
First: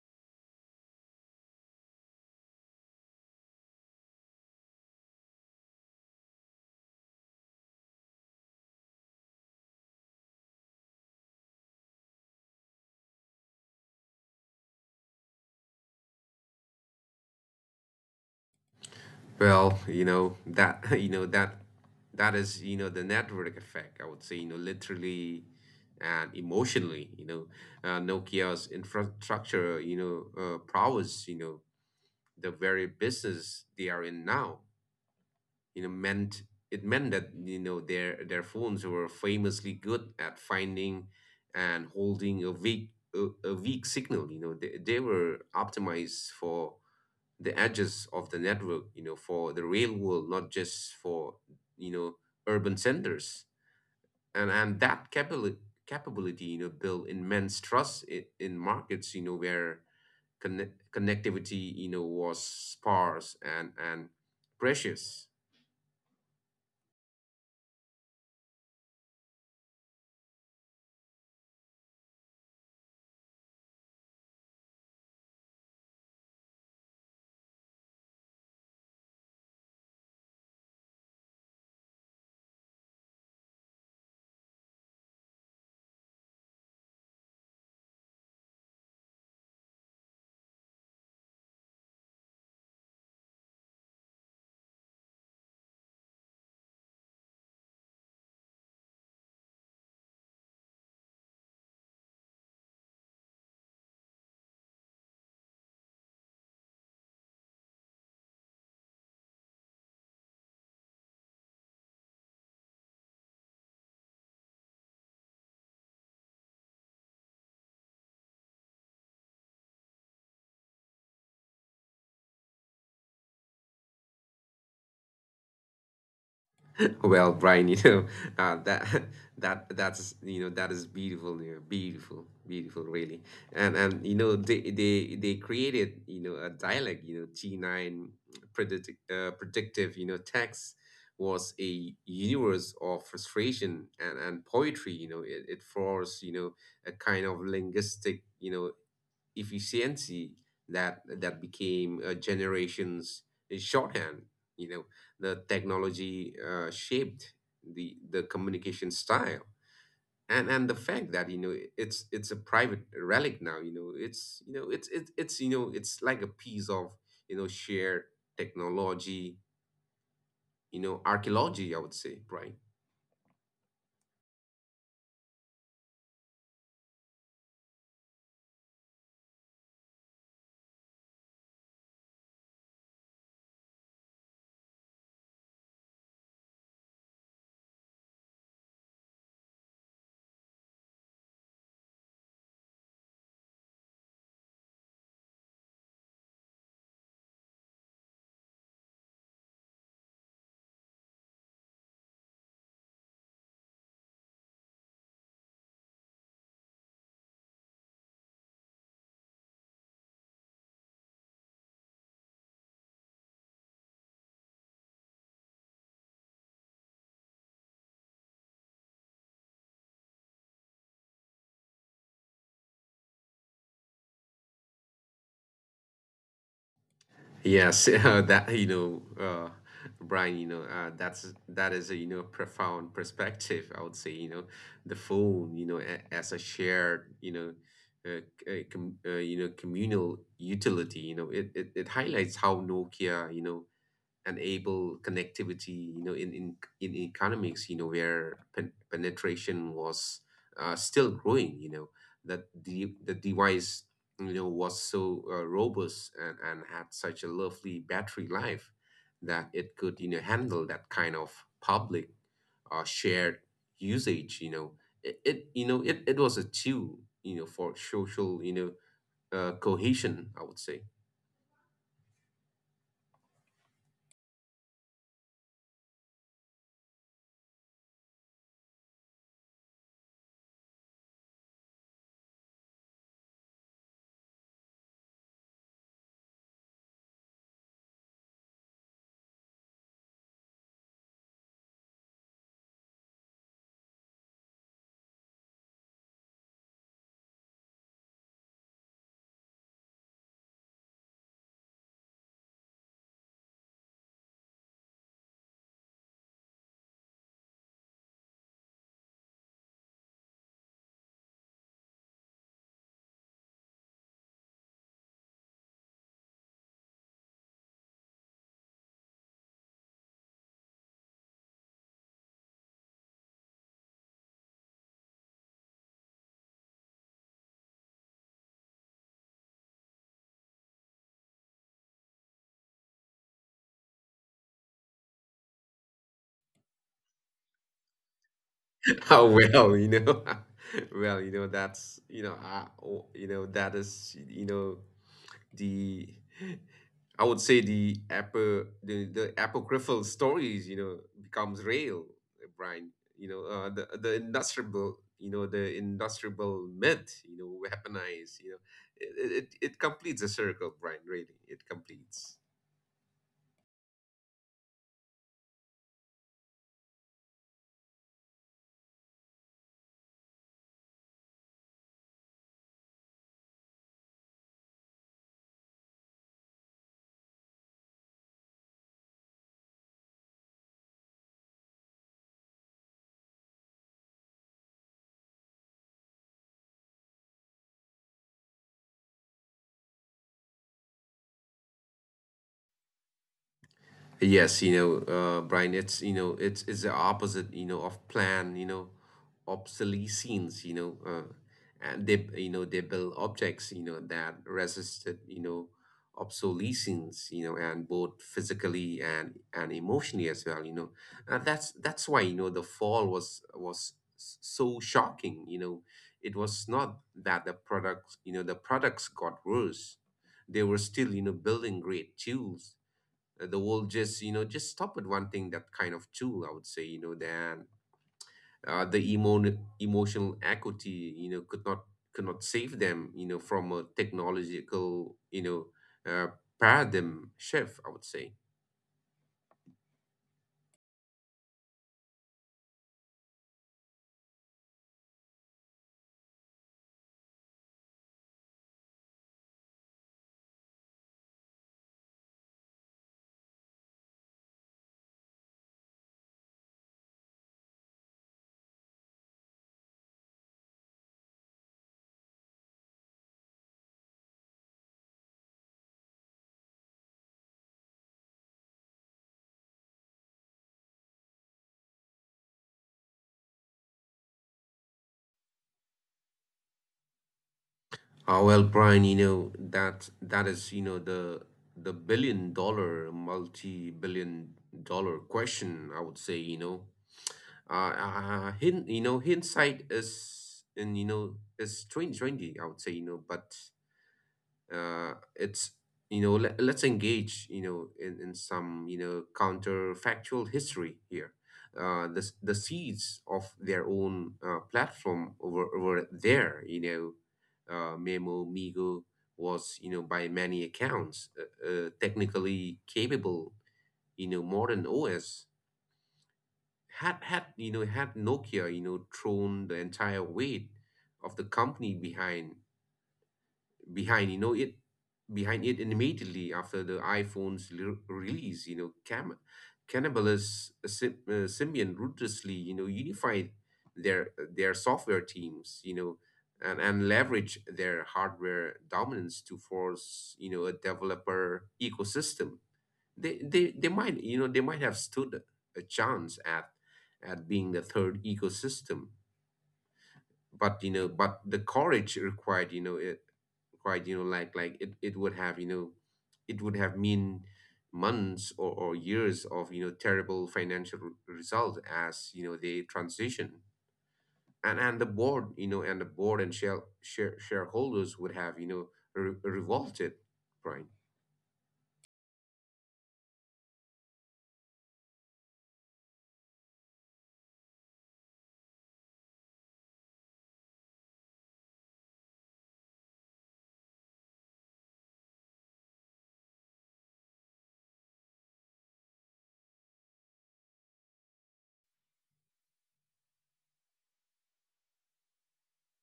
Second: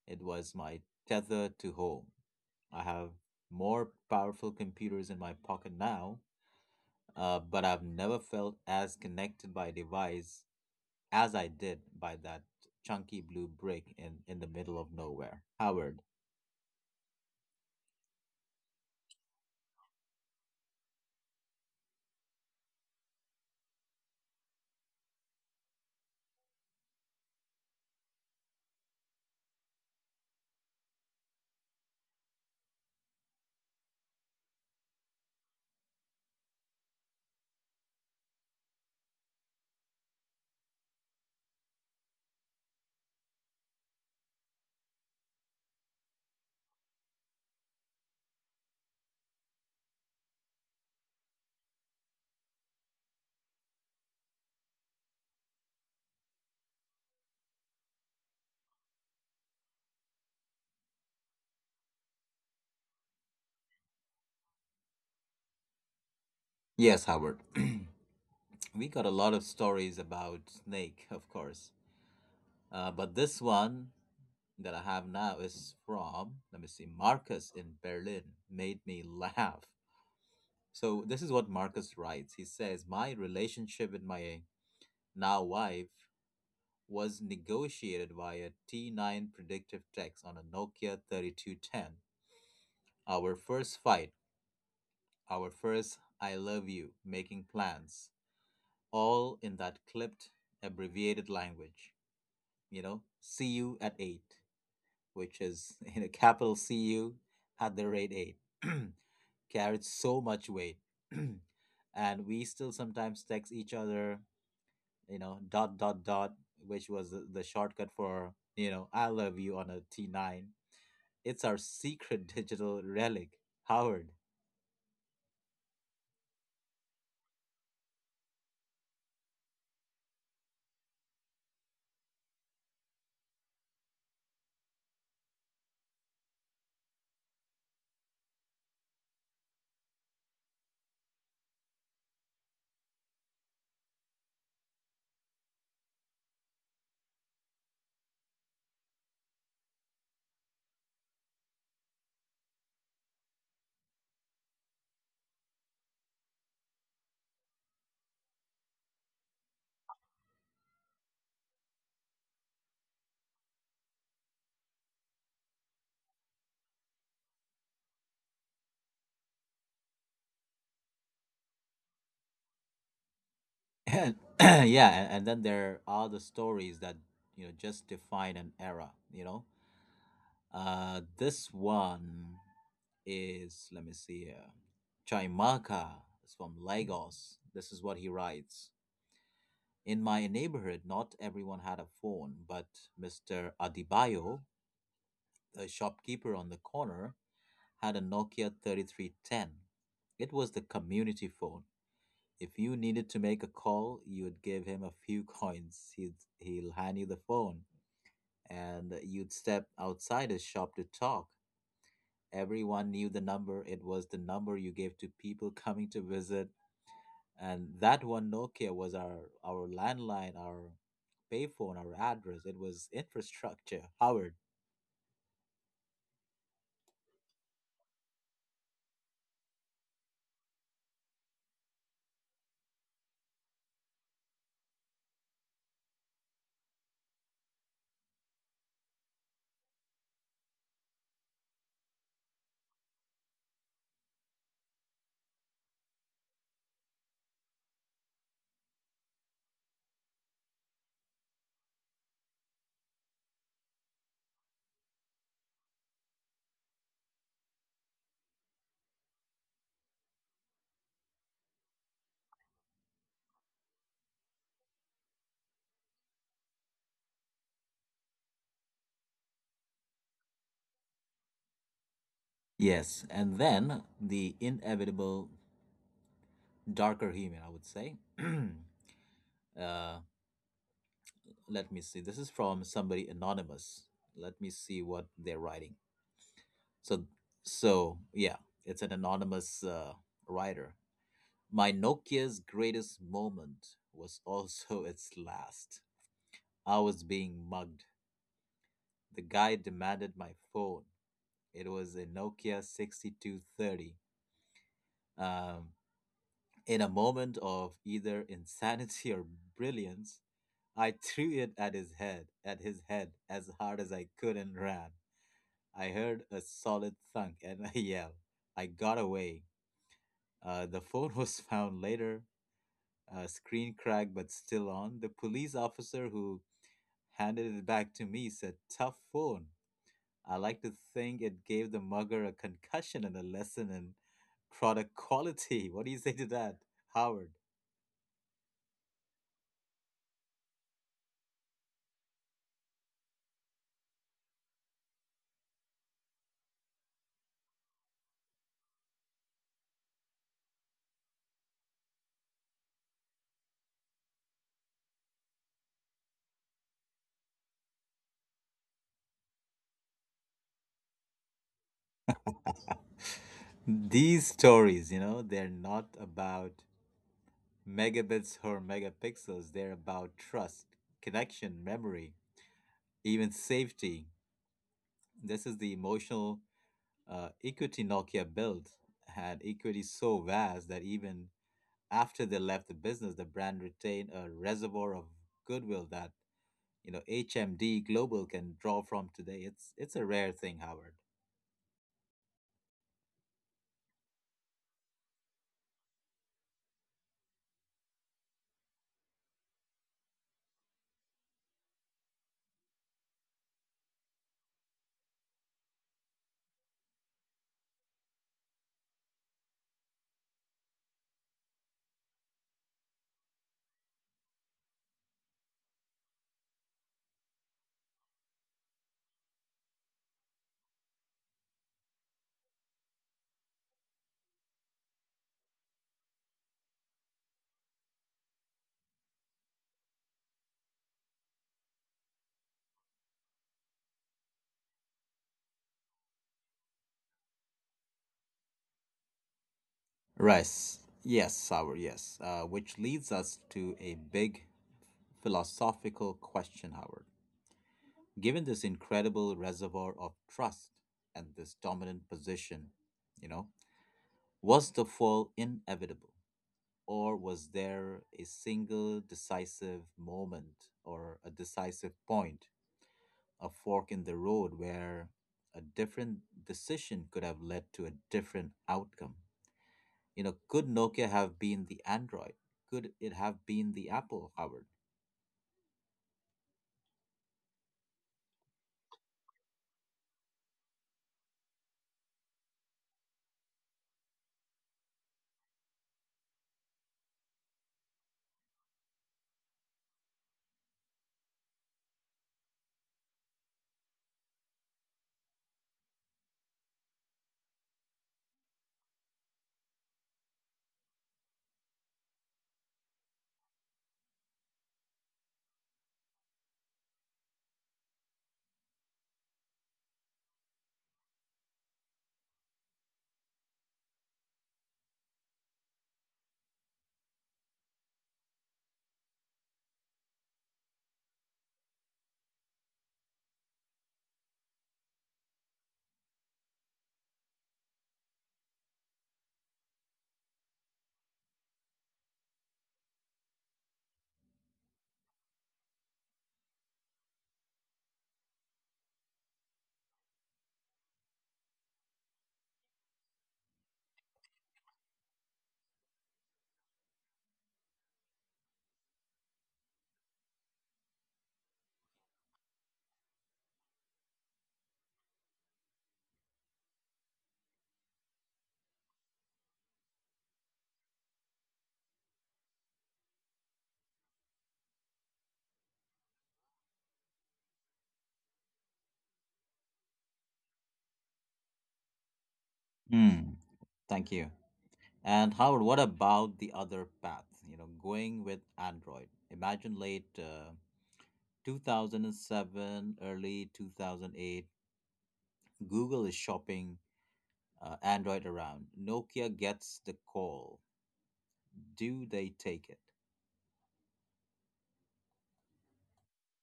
S1: It was my tether to home. I have more powerful computers in my pocket now, but I've never felt as connected by a device as I did by that chunky blue brick in the middle of nowhere. Howard.
S2: Well, that that is, the network effect, I would say. You know, literally and emotionally. You know, nokia's infrastructure, prowess, the very business they are in now, meant it meant that, their phones were famously good at finding and holding a weak, a weak signal. You know they were optimized for the edges of the network. You know, for the real world, not just for, you know urban centers. And that capability, capability, built immense trust in markets, where connectivity, was sparse and precious.
S1: Yes, Howard. We got a lot of stories about Snake, of course, but this one that I have now is from, let me see, Marcus in Berlin, made me laugh. So, this is what Marcus writes. He says, my relationship with my now wife was negotiated via T9 predictive text on a Nokia 3210. Our first fight, our first I love you, making plans, all in that clipped, abbreviated language. You know, see you at 8, which is you know capital cu at the rate 8 carried so much weight, and we still sometimes text each other, dot dot dot, which was the shortcut for I love you on a T9. It's our secret digital relic, Howard.
S2: Well, Brian, you know, that that is beautiful, beautiful, beautiful, really. And they created, a dialect, you know, T nine predictive, text was a universe of frustration and poetry. You know, it forced, a kind of linguistic, efficiency that that became a generation's, shorthand. You know, the technology, shaped the communication style, and the fact that, it's a private relic now. You know, it's like a piece of, shared technology. You know, archaeology, I would say, right?
S1: And yeah, and then there are the stories that, you know, just define an era, you know. Uh, this one is, let me see here, Chaimaka is from Lagos. This is what he writes. In my neighborhood, not everyone had a phone, but Mr. Adibayo, the shopkeeper on the corner, had a Nokia 3310. It was the community phone. If you needed to make a call, you'd give him a few coins. He'll hand you the phone, and you'd step outside his shop to talk. Everyone knew the number. It was the number you gave to people coming to visit, and that one Nokia was our landline, our payphone, our address. It was infrastructure, Howard.
S2: Yes, Brian, that's, that is, a, profound perspective, I would say. You know, the phone, a, as a shared, you know, uh, c- com, you know, communal utility. You know, it it highlights how Nokia, and able connectivity, in economics, where penetration was, still growing, that the device, was so, robust and had such a lovely battery life that it could, handle that kind of public, shared usage. You know, it was a tool, for social, cohesion, I would say.
S1: Yes, and then the inevitable darker human, I would say. Uh, let me see. This is from somebody anonymous. Let me see what they're writing. So, yeah, it's an anonymous writer. My Nokia's greatest moment was also its last. I was being mugged. The guy demanded my phone. It was a Nokia 6230. Um, in a moment of either insanity or brilliance, I threw it at his head, as hard as I could and ran. I heard a solid thunk and a yell. I got away. The phone was found later, screen cracked but still on. The police officer who handed it back to me said, tough phone. I like to think it gave the mugger a concussion and a lesson in product quality. What do you say to that, Howard?
S2: Oh, well, well, you know, that's, you know, I, oh, you know, that is, the, I would say the apocryphal stories, becomes real, Brian. You know, the industrial, the industrial myth, weaponized. You know, it it completes a circle, Brian. Really, it completes.
S1: These stories, you know, they're not about megabits or megapixels. They're about trust, connection, memory, even safety. This is the emotional equity Nokia built, had equity so vast that even after they left the business, the brand retained a reservoir of goodwill that, you know, HMD Global can draw from today. It's a rare thing, Howard.
S2: Yes, Brian, it's the opposite, of plan, obsolescence. You know, they build objects, that resisted, obsolescence. You know, and both physically and emotionally as well. You know, and that's why, the fall was so shocking. You know, it was not that the products, the products got worse. They were still, building great tools. The world just, just stop at one thing, that kind of tool, I would say. You know, then, emotional equity, could not, could not save them, from a technological, uh, paradigm shift, I would say.
S1: Rice, yes, Howard, yes. Which leads us to a big philosophical question, Howard. Given this incredible reservoir of trust and this dominant position, you know, was the fall inevitable, or was there a single decisive moment or a decisive point, a fork in the road where a different decision could have led to a different outcome. You know, could Nokia have been the Android? Could it have been the Apple, Howard?
S2: Oh, well, Brian, that that is, the billion-dollar, multi-billion-dollar question, I would say, you know. Hindsight is is 2020, I would say, you know. But it's let's engage, in some, counterfactual history here. The seeds of their own, platform, over there, memo migo, was, by many accounts, technically capable, modern OS. Had nokia, thrown the entire weight of the company behind, behind you know it behind it immediately after the iPhone's release, cam Cannibalus Symbian ruthlessly, unified their software teams, and leverage their hardware dominance to force, a developer ecosystem, they might, they might have stood a chance at being the third ecosystem. But but the courage required, you know it required, like it would have, it would have mean months or years of, terrible financial result as, they transition. And the board, and shareholders would have, revolted, Brian.
S1: Hmm. Thank you. And Howard, what about the other path? You know, going with Android. Imagine late 2007, early 2008, Google is shopping Android around. Nokia gets the call. Do they take it?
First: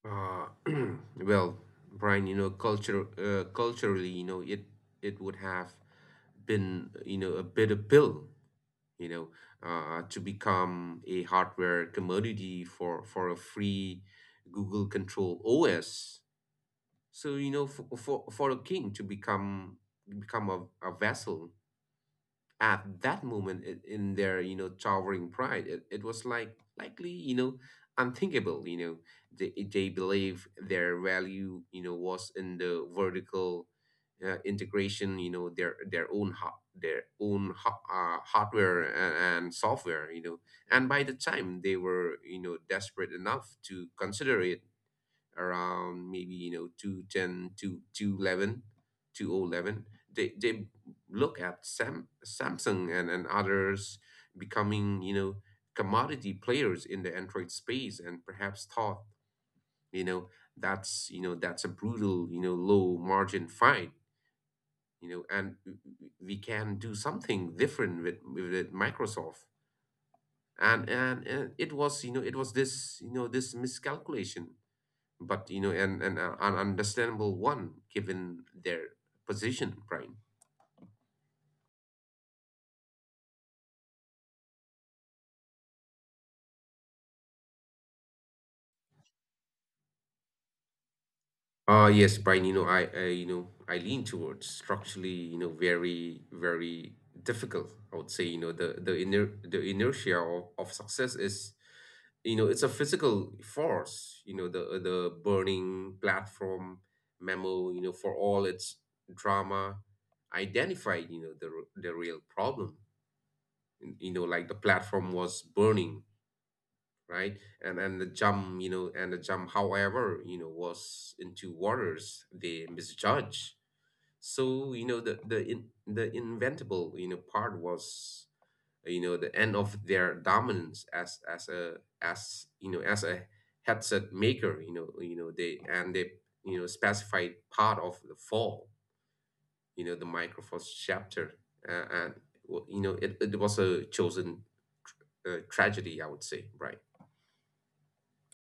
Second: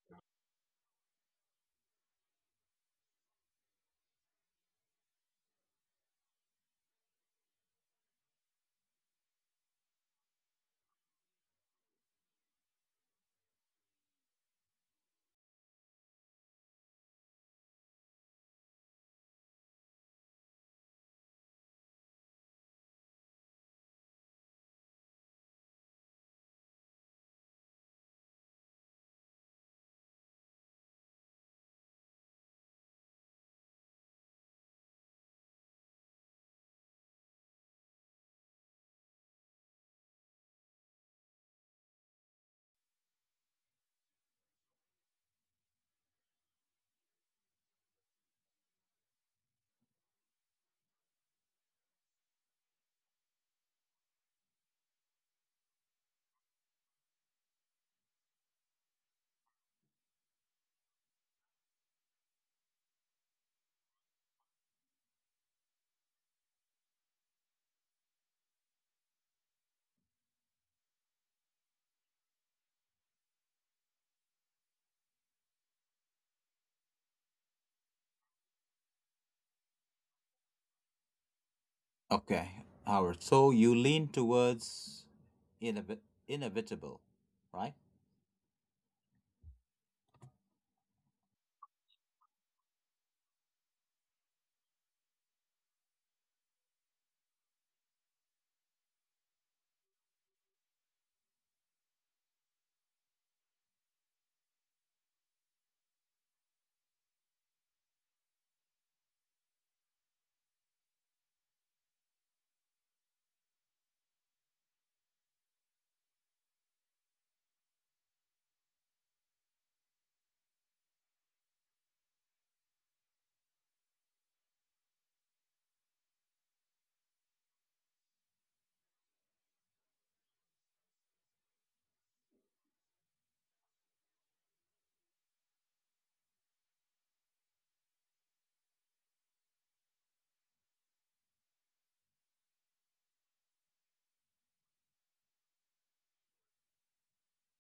S2: uh, well, Brian, culture, culturally, it would have been, a bitter pill, you know, to become a hardware commodity for a free Google control OS. So for, for a king to become, become a vassal at that moment, in their, towering pride, it was likely, unthinkable. You know, they believe their value, was in the vertical, integration. You know, their own hot their own ho- hardware and software. You know, and by the time they were, desperate enough to consider it, around maybe, 210 to 211, they look at samsung and others becoming, commodity players in the android space, and perhaps thought, you know that's, that's a brutal, low margin fight. You know, we can do something different with microsoft. And it was, it was this, this miscalculation, but you know, an understandable one given their position, Brian.
S1: Okay, Howard. So you lean towards inevit- inevitable, right?
S2: Yes, Brian, I, I lean towards structurally, very, very difficult, I would say. You know, the iner, the inertia of success is, it's a physical force. You know, the burning platform memo, for all its drama, identified, the real problem. You know, like the platform was burning, right? And the jump, however, was into waters they misjudge. So the inventable, part was, the end of their dominance as a, as a headset maker. You know they, specified part of the fall, the microphone chapter, and well, it was a chosen, tragedy, I would say, right?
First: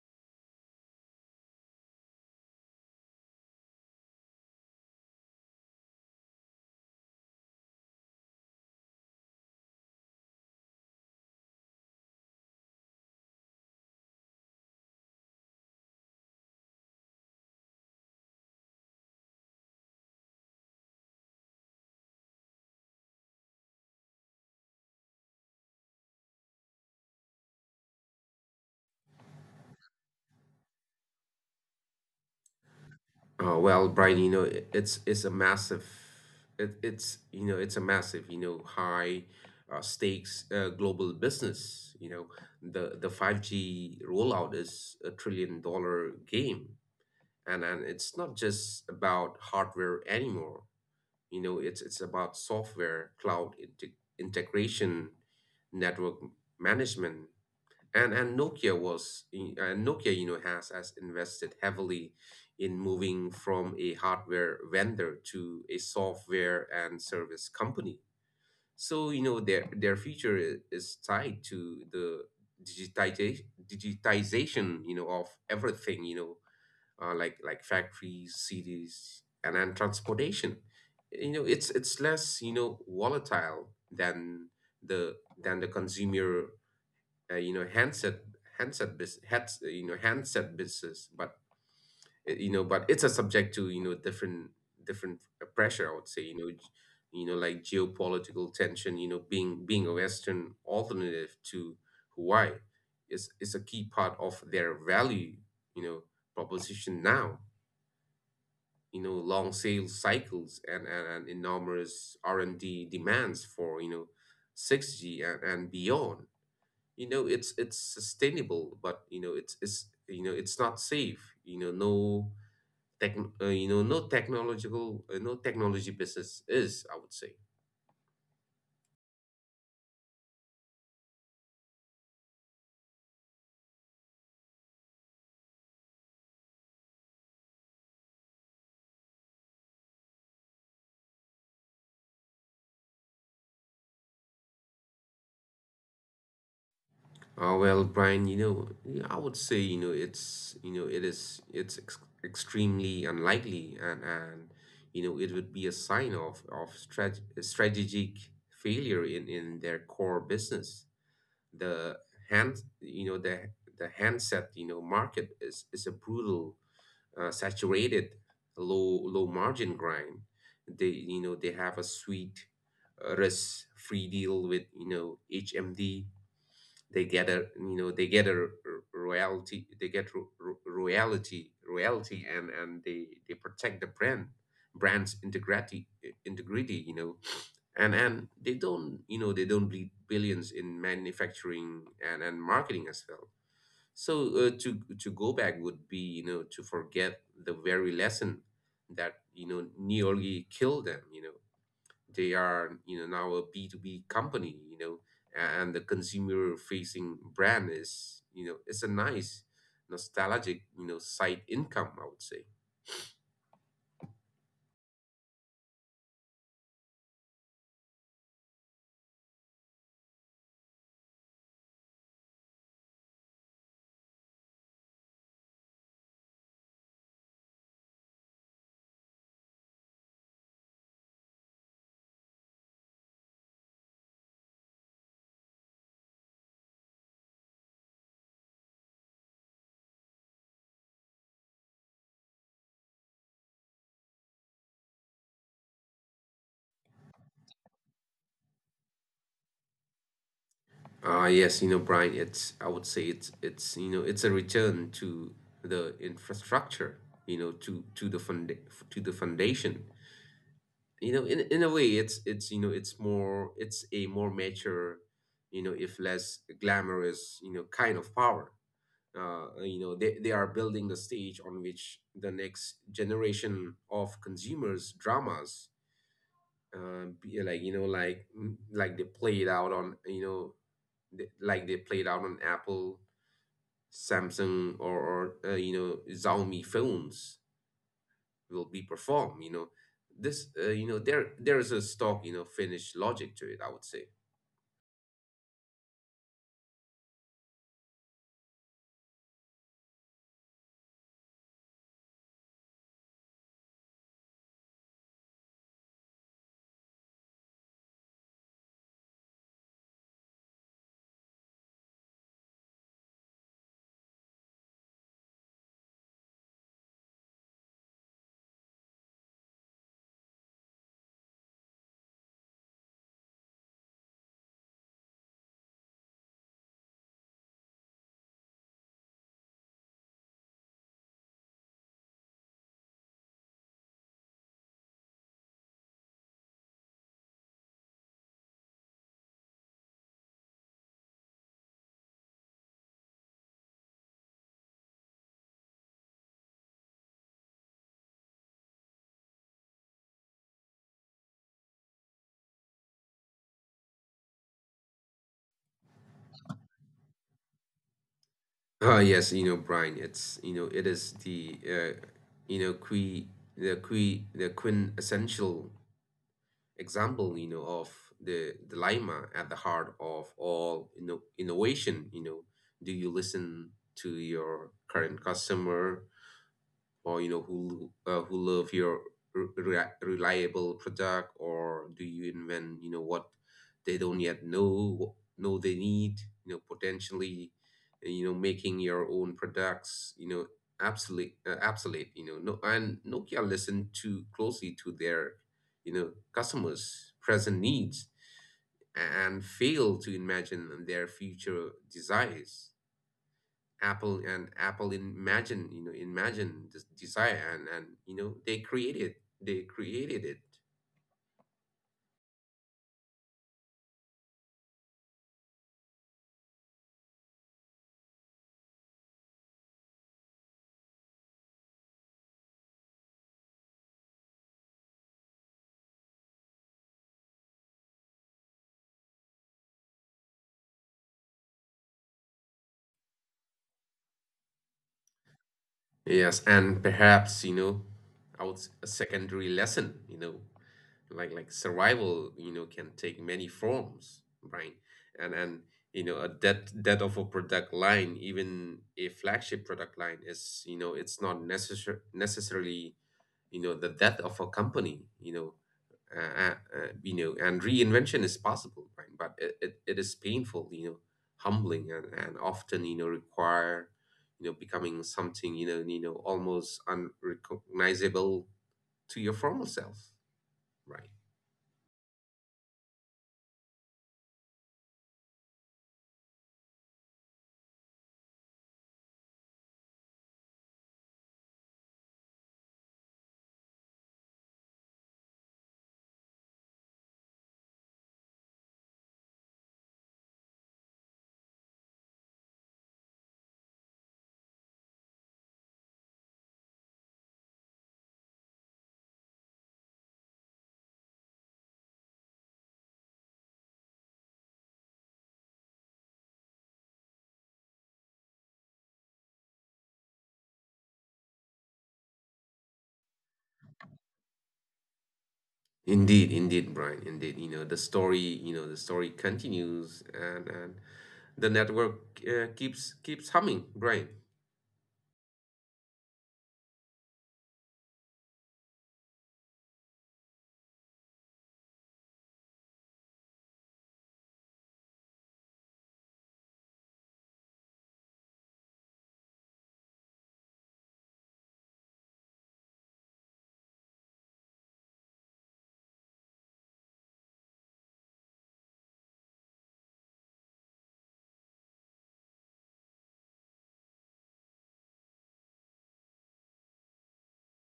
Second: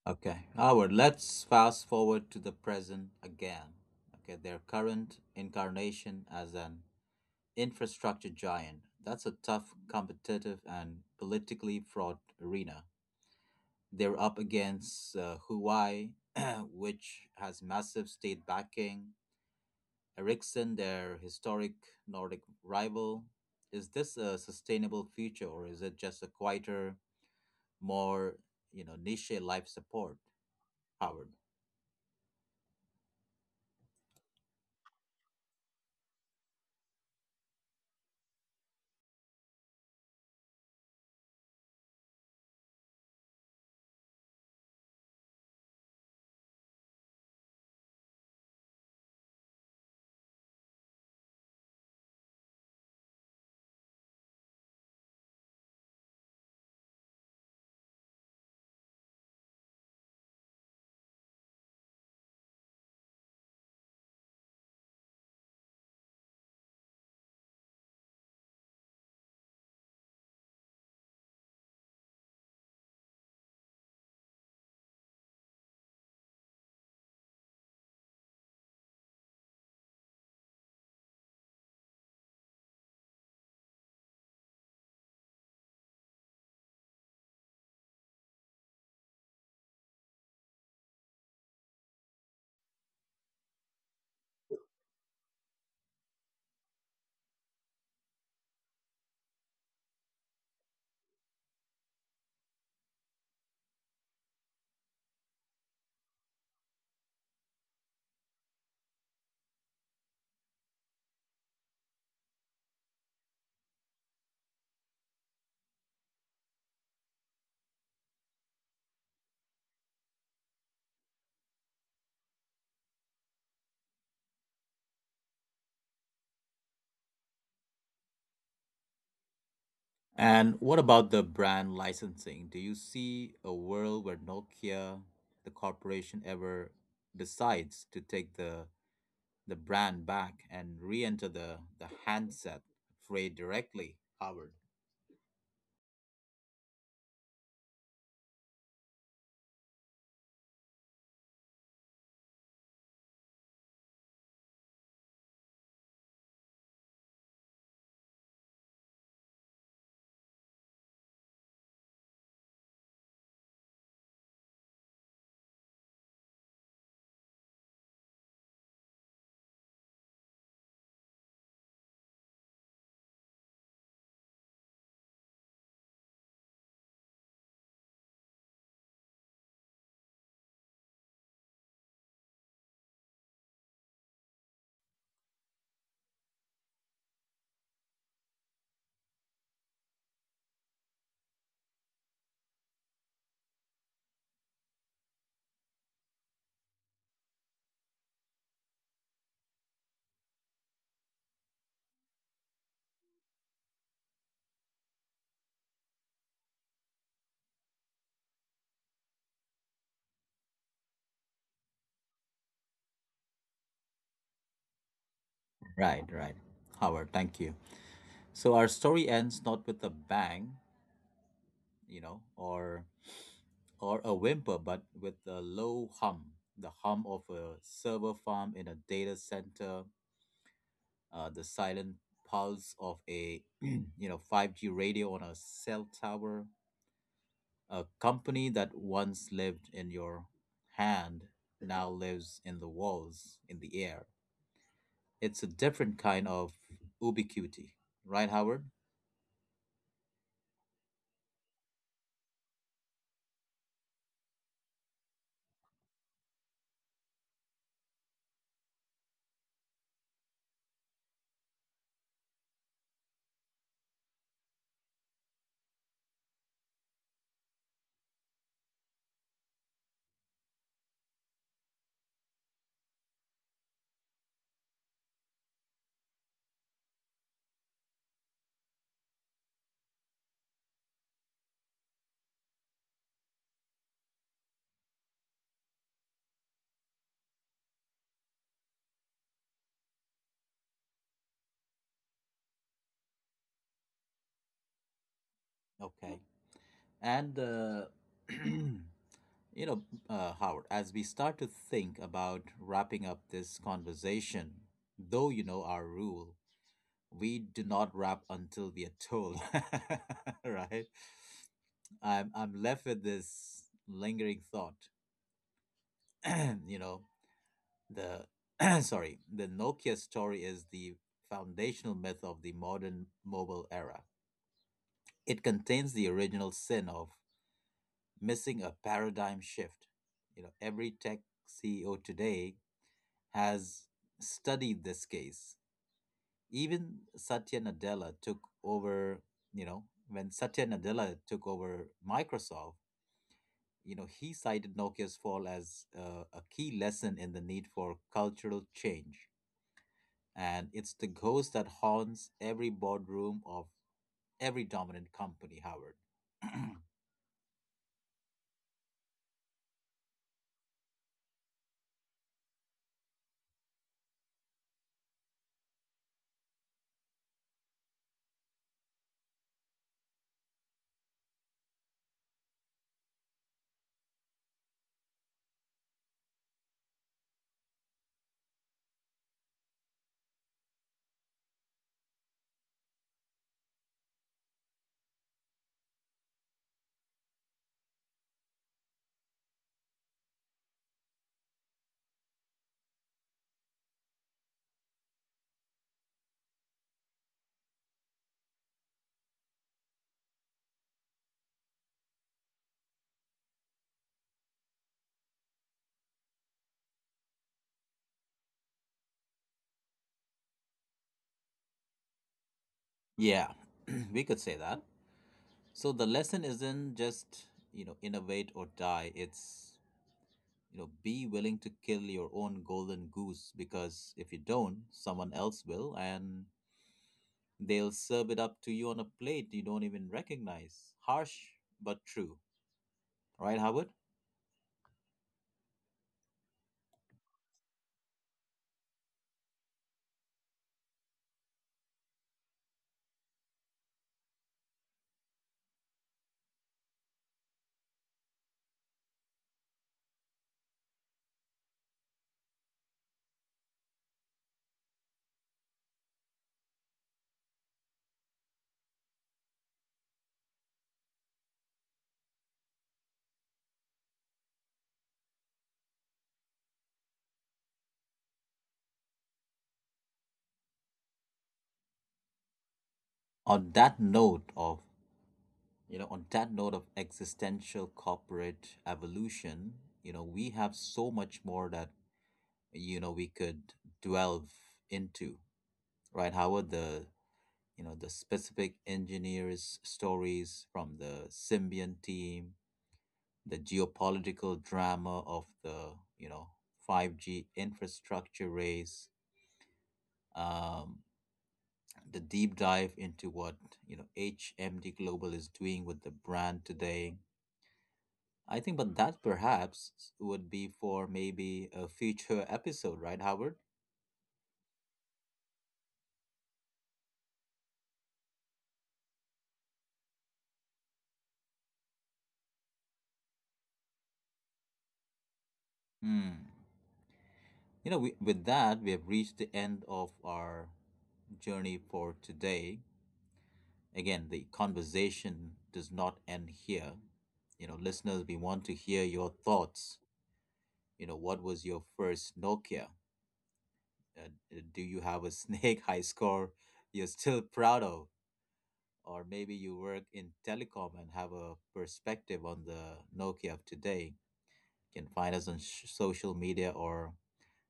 S1: Okay, Howard. Let's fast forward to the present again. Okay, their current incarnation as an infrastructure giant. That's a tough, competitive, and politically fraught arena. They're up against Huawei, which has massive state backing, Ericsson, their historic Nordic rival. Is this a sustainable future, or is it just a quieter, more, you know, niche life support, Howard?
S2: Oh, well, Brian, it's a massive, it's a massive, high, stakes, global business. You know, the 5G rollout is a trillion-dollar game, and it's not just about hardware anymore. It's about software, cloud integration, network management, and and Nokia was and Nokia has invested heavily in moving from a hardware vendor to a software and service company, so their future is tied to the digitization of everything. Like factories, cities, and then transportation. It's less, volatile the than the consumer uh, you know handset handset business. But it's a subject to, different pressure, I would say, like geopolitical tension, being being a western alternative to Hawaii is a key part of their value, you know proposition now. Long sales cycles, and enormous R&D demands for, 6G and beyond. It's sustainable, but it's not safe. No tech you know no technology business is, I would say.
S1: And what about the brand licensing? Do you see a world where Nokia, the corporation, ever decides to take the brand back and re-enter the handset fray directly, Howard?
S2: Well, Brian, yeah, I would say, you know it's you know it is it's extremely unlikely, and it would be a sign of strategic failure in their core business. the hand you know the the handset market is a brutal, saturated, low low margin grind. They you know they have a sweet, risk free deal with, HMD. They get a royalty. They get ro- ro- royalty royalty, and they protect the brand's integrity. And they don't bleed billions in manufacturing and marketing as well. So to go back would be, to forget the very lesson that, nearly killed them. You know, they are, now a B2B company, and the consumer facing brand is, it's a nice, nostalgic, side income, I would say.
S1: Right, right. Howard, thank you. So our story ends not with a bang, you know, or a whimper, but with a low hum, the hum of a server farm in a data center, the silent pulse of a you know 5G radio on a cell tower. A company that once lived in your hand now lives in the walls, in the air. It's a different kind of ubiquity, right, Howard?
S2: Ah, yes, Brian, it's I would say, it's you know it's a return to the infrastructure, you know, to to the fund to the foundation. You know, in a way, it's a more mature, if less glamorous, kind of power. They are building the stage on which the next generation of consumers dramas, uh, be- like you know, like they played out on you know they- like they played out on Apple, Samsung, or Xiaomi phones, will be perform. You know this. There there is a stock, Finnish logic to it, I would say.
S1: Okay. And you know, Howard, as we start to think about wrapping up this conversation, though you know our rule, we do not wrap until we are told, right? I'm left with this lingering thought. You know, the sorry, the Nokia story is the foundational myth of the modern mobile era. It contains the original sin of missing a paradigm shift. You know, every tech CEO today has studied this case. Even Satya Nadella took over, you know, when Satya Nadella took over Microsoft, you know, he cited Nokia's fall as a key lesson in the need for cultural change. And it's the ghost that haunts every boardroom of every dominant company, Howard.
S2: Ah, yes, Brian. It's you know it is the you know que the quintessential example, of the Lima at the heart of all, innovation. Do you listen to your current customer, or who love your reliable product, or do you invent, what they don't yet know they need, potentially, making your own products, absolute, obsolete. No, and Nokia listened too closely to their, customers present needs, and fail to imagine their future desires. Apple imagine, imagine this desire, and they created it.
S1: Yeah, we could say that. So the lesson isn't just, you know, innovate or die. It's, you know, be willing to kill your own golden goose, because if you don't, someone else will, and they'll serve it up to you on a plate you don't even recognize. Harsh, but true. Right, Howard?
S2: Yes, and perhaps, a secondary lesson, like survival, can take many forms, right? And a death of a product line, even a flagship product line, is, it's not necessarily, the death of a company. And reinvention is possible, right, but it is painful, humbling, and often, require, becoming something, almost unrecognizable to your former self, right?
S1: On that note of, on that note of existential corporate evolution, you know, we have so much more that, you know, we could delve into. Right, Howard? The, you know, the specific engineers stories from the symbian team, the geopolitical drama of the, you know, 5G infrastructure race, um, the deep dive into what, you know, hmd global is doing with the brand today. I think, but that perhaps would be for maybe a future episode, right, Howard?
S2: Indeed, indeed, Brian, indeed. You know, the story, you know, the story continues, and the network keeps keeps humming, Brian.
S1: Hmm. You know, with that we have reached the end of our journey for today. Again, the conversation does not end here. You know, listeners, we want to hear your thoughts. You know, what was your first Nokia? Uh, do you have a snake high score you're still proud of? Or maybe you work in telecom and have a perspective on the Nokia of today. You can find us on social media, or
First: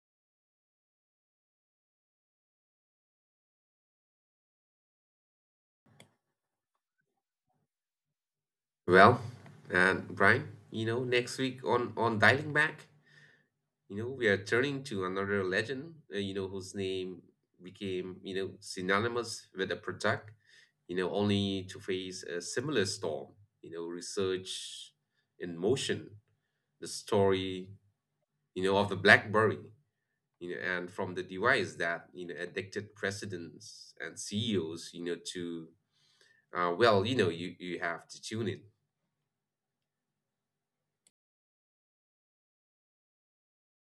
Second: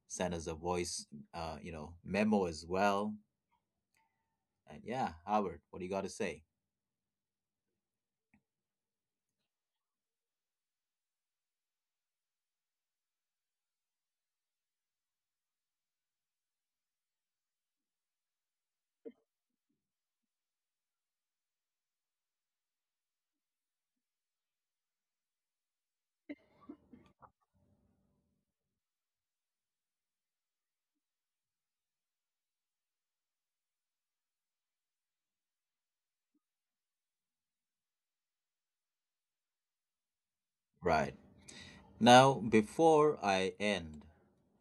S1: send us a voice, you know, memo as well. And yeah, Howard, what do you got to say?
S2: Well, and Brian, next week on dialing back, we are turning to another legend, whose name became, synonymous with a product, only to face a similar storm, research in motion, the story, of the BlackBerry, and from the device that, addicted presidents and CEOs, you know, to well, you, you have to tune in.
S1: Right. Now, before I end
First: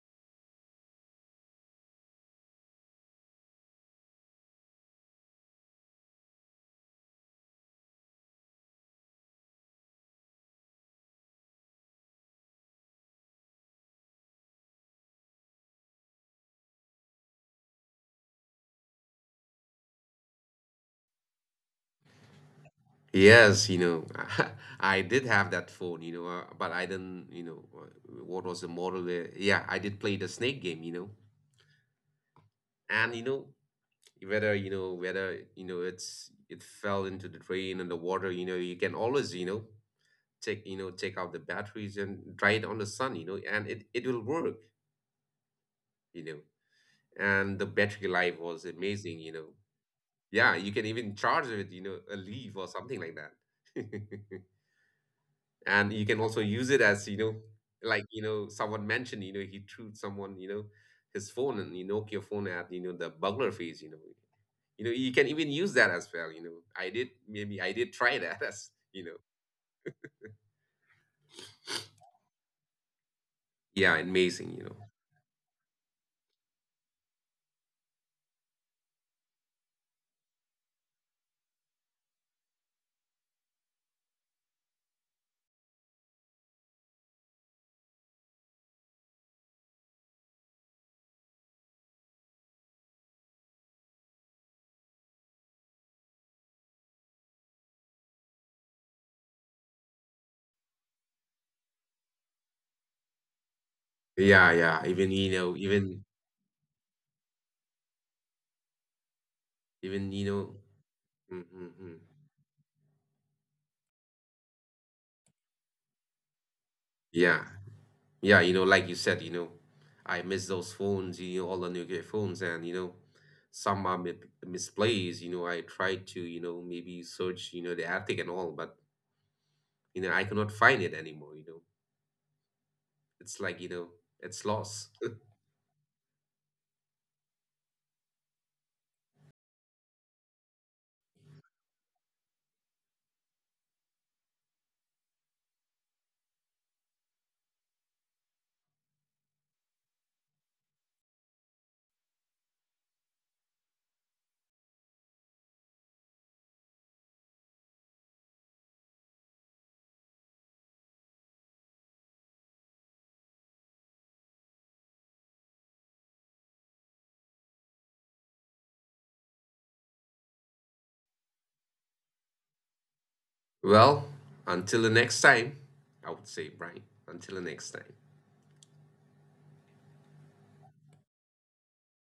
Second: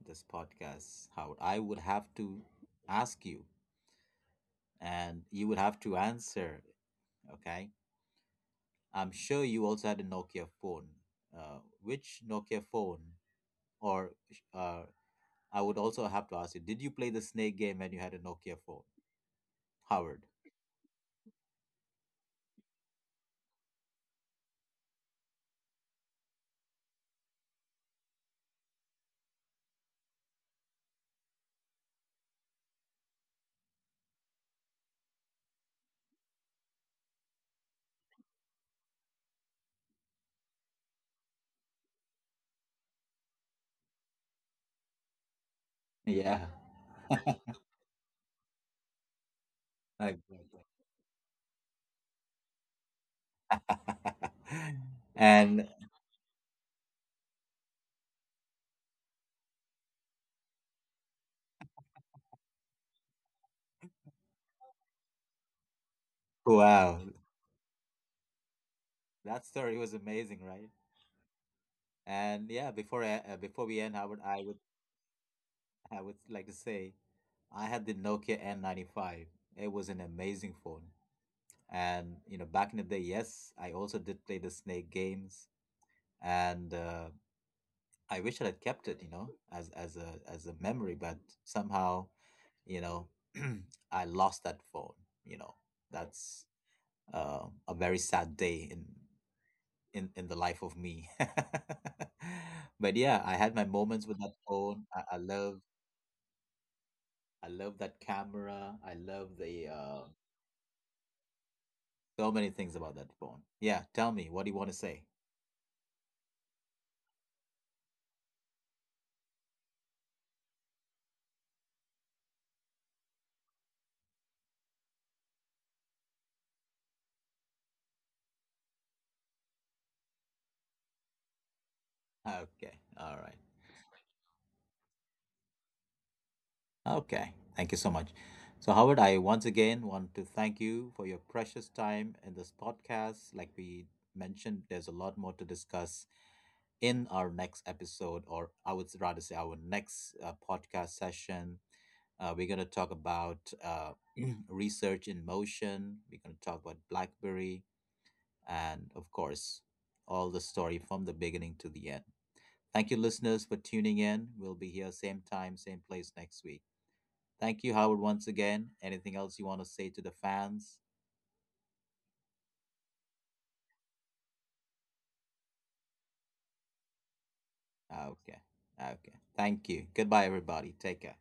S1: this podcast, how I would have to ask you, and you would have to answer. Okay, I'm sure you also had a Nokia phone. Which Nokia phone, or uh, I would also have to ask you, did you play the snake game when you had a Nokia phone, Howard?
S2: Yes, I did have that phone, but I didn't, what was the model? Yeah, I did play the snake game, and whether, it fell into the drain and the water. You can always, take you know take out the batteries and try it on the sun. And it will work. you know
S1: Yeah.
S2: and the battery life was amazing. Yeah, you can even
S1: Exactly.
S2: charge it with, a leaf or something like that. And you can also
S1: And
S2: use it as, someone mentioned, he threw someone, his phone, and you Nokia phone at, the burglar phase. You know you can even use that as well. I did Maybe I did
S1: wow,
S2: try that as,
S1: that story was amazing, right? And yeah,
S2: yeah, amazing. You
S1: before
S2: know
S1: we end, I would like to say, I had the Nokia N95. It was an amazing phone. And you know, back in the day, yes, I also did play the Snake games, and I wish I had kept it, you know, as as a memory. But somehow, you know, I lost that phone. You know, that's a very sad day in the life of me. But yeah, I
S2: Yeah,
S1: had my
S2: yeah,
S1: moments with that phone.
S2: even.
S1: I love that camera. I
S2: Even,
S1: love the
S2: mm-hmm.
S1: so many things about that phone. Yeah, tell me, what do you want to say?
S2: Yeah. Yeah, like you said, I miss those phones, all the Nokia phones, and, some are mi misplaced. I tried to, maybe search, the attic and all, but, I cannot find it anymore, It's like,
S1: Okay, all right.
S2: it's lost.
S1: Okay, thank you so much. So, Howard, I once again want to thank you for your precious time in this podcast. Like we mentioned, there's a lot more to discuss in our next episode, or I would rather say our next podcast session. We're going to talk about research in motion. We're going to talk about BlackBerry, and, of course, all the story from the beginning to the end. Thank you, listeners, for tuning in. We'll be here same time, same place next week. Thank you, Howard, once again. Anything else you want to say to the fans?
S2: Well, until the next time, I would say, Brian, until the next time.
S1: Ah, okay. Okay. Thank you. Goodbye, everybody. Take care.